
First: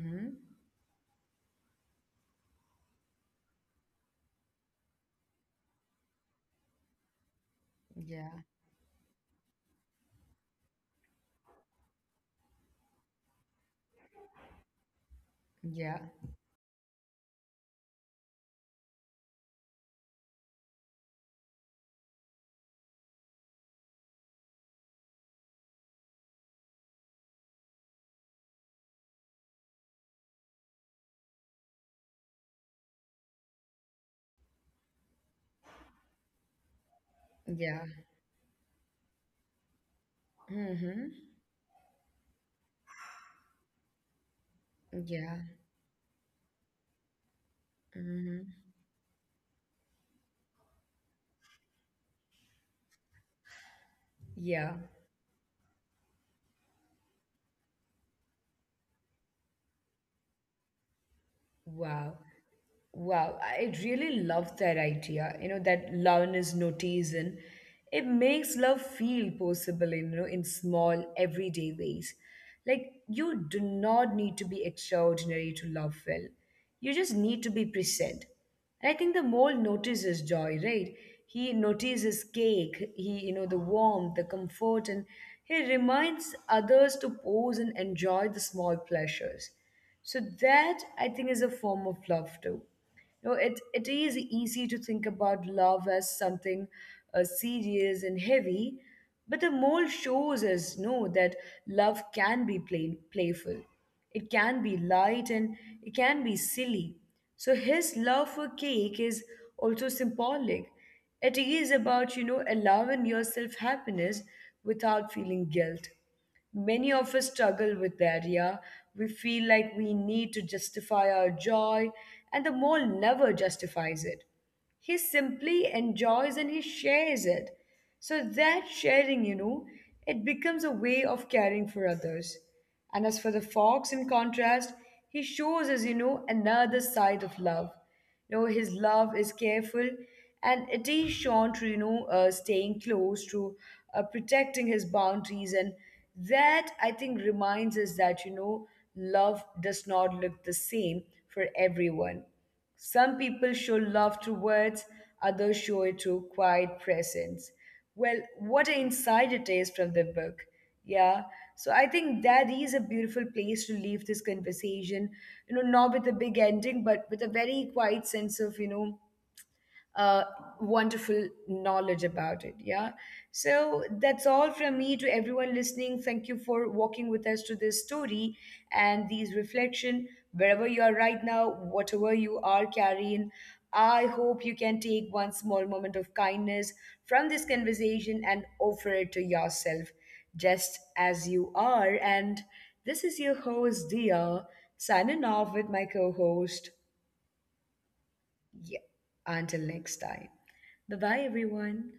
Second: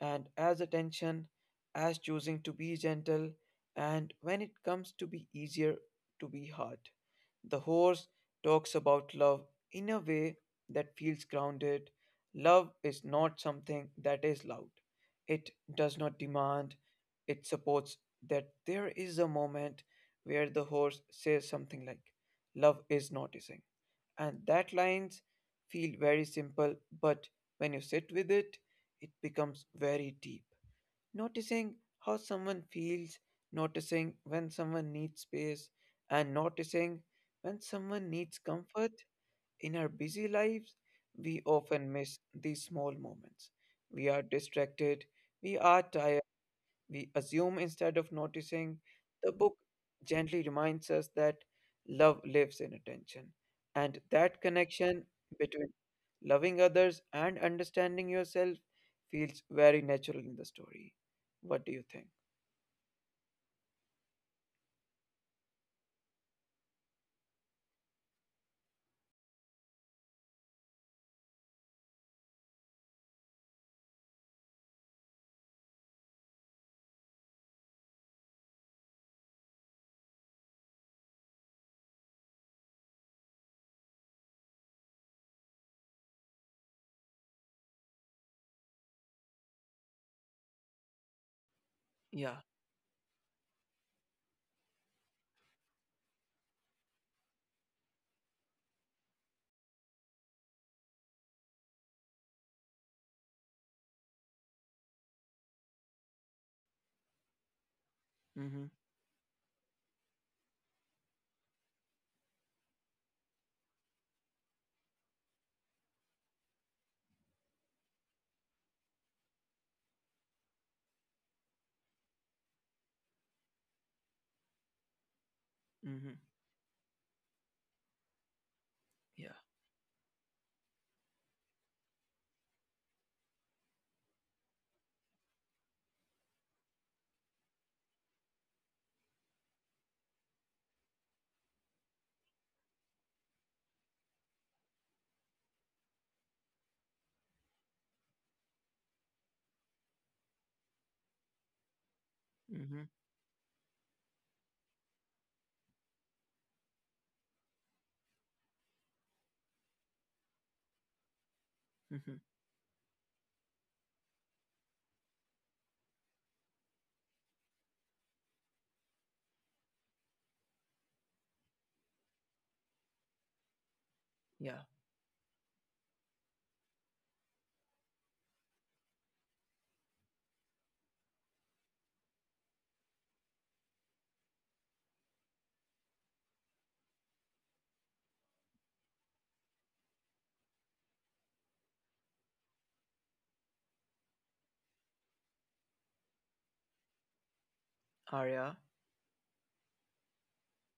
Speaker 2: and as attention, as choosing to be gentle, and when it comes to be easier to be hard. The horse
Speaker 1: Yeah.
Speaker 2: talks about love in a way that feels grounded. Love is not something that is loud. It
Speaker 1: Yeah.
Speaker 2: does not demand. It supports that there is a moment where the horse says something like, love is noticing. And that lines feel very simple, but when you sit with it, it becomes very deep. Noticing how someone feels, noticing when someone needs space, and
Speaker 1: Yeah.
Speaker 2: noticing when someone needs comfort in our
Speaker 1: Mm-hmm.
Speaker 2: busy lives, we often miss these small moments. We
Speaker 1: Yeah.
Speaker 2: are distracted, we are tired, we
Speaker 1: Hmm.
Speaker 2: assume instead of noticing. The book gently reminds us that love lives in attention,
Speaker 1: Yeah.
Speaker 2: and that connection between loving others and understanding yourself feels very natural in the story.
Speaker 1: Wow.
Speaker 2: What do you think?
Speaker 1: Wow, I really love that idea, you know, that love is noticed, and it makes love feel possible in, you know, in small everyday ways. Like you do not need to be extraordinary to love well. You just need to be present. And I think the mole notices joy, right? He notices cake, he, you know, the warmth, the comfort, and he reminds others to pause and enjoy the small pleasures. So that I think is a form of love too.
Speaker 2: Yeah.
Speaker 1: You know, it, it is easy to think about love as something uh, serious and heavy, but the mole shows us no that love can be plain, playful. It can be light and it can be silly. So his love for cake is
Speaker 2: Mm-hmm.
Speaker 1: also symbolic. It is about, you know, allowing yourself happiness without feeling guilt. Many of us struggle with that, yeah. We feel like we need to justify our joy, and the mall never justifies it. He simply enjoys and he
Speaker 2: Mm-hmm.
Speaker 1: shares it. So that sharing, you know, it
Speaker 2: Yeah.
Speaker 1: becomes a way of caring for others. And as for the fox, in contrast, he shows us, you know, another side of love. You know, his love is careful and it is shown through, you know, uh, staying close, to uh, protecting his boundaries. And that, I think, reminds us that, you know, love does not look the same for everyone. Some people show
Speaker 2: Mm-hmm.
Speaker 1: love through words, others show it through quiet presence. Well, what an insight it is from the book. Yeah. So I think that is a beautiful
Speaker 2: Mm-hmm.
Speaker 1: place to leave this conversation. You know, not with a big ending, but with a very quiet sense of, you know, uh, wonderful knowledge about it. Yeah. So that's all from me to everyone
Speaker 2: Yeah.
Speaker 1: listening. Thank you for walking with us to this story and these reflection. Wherever you are right now, whatever you are carrying, I hope you can take one small moment of kindness from this conversation and offer it to yourself just as you are. And this is your host, Dia, signing off with my co host. Yeah. Until
Speaker 2: Arya.
Speaker 1: next time. Bye bye, everyone.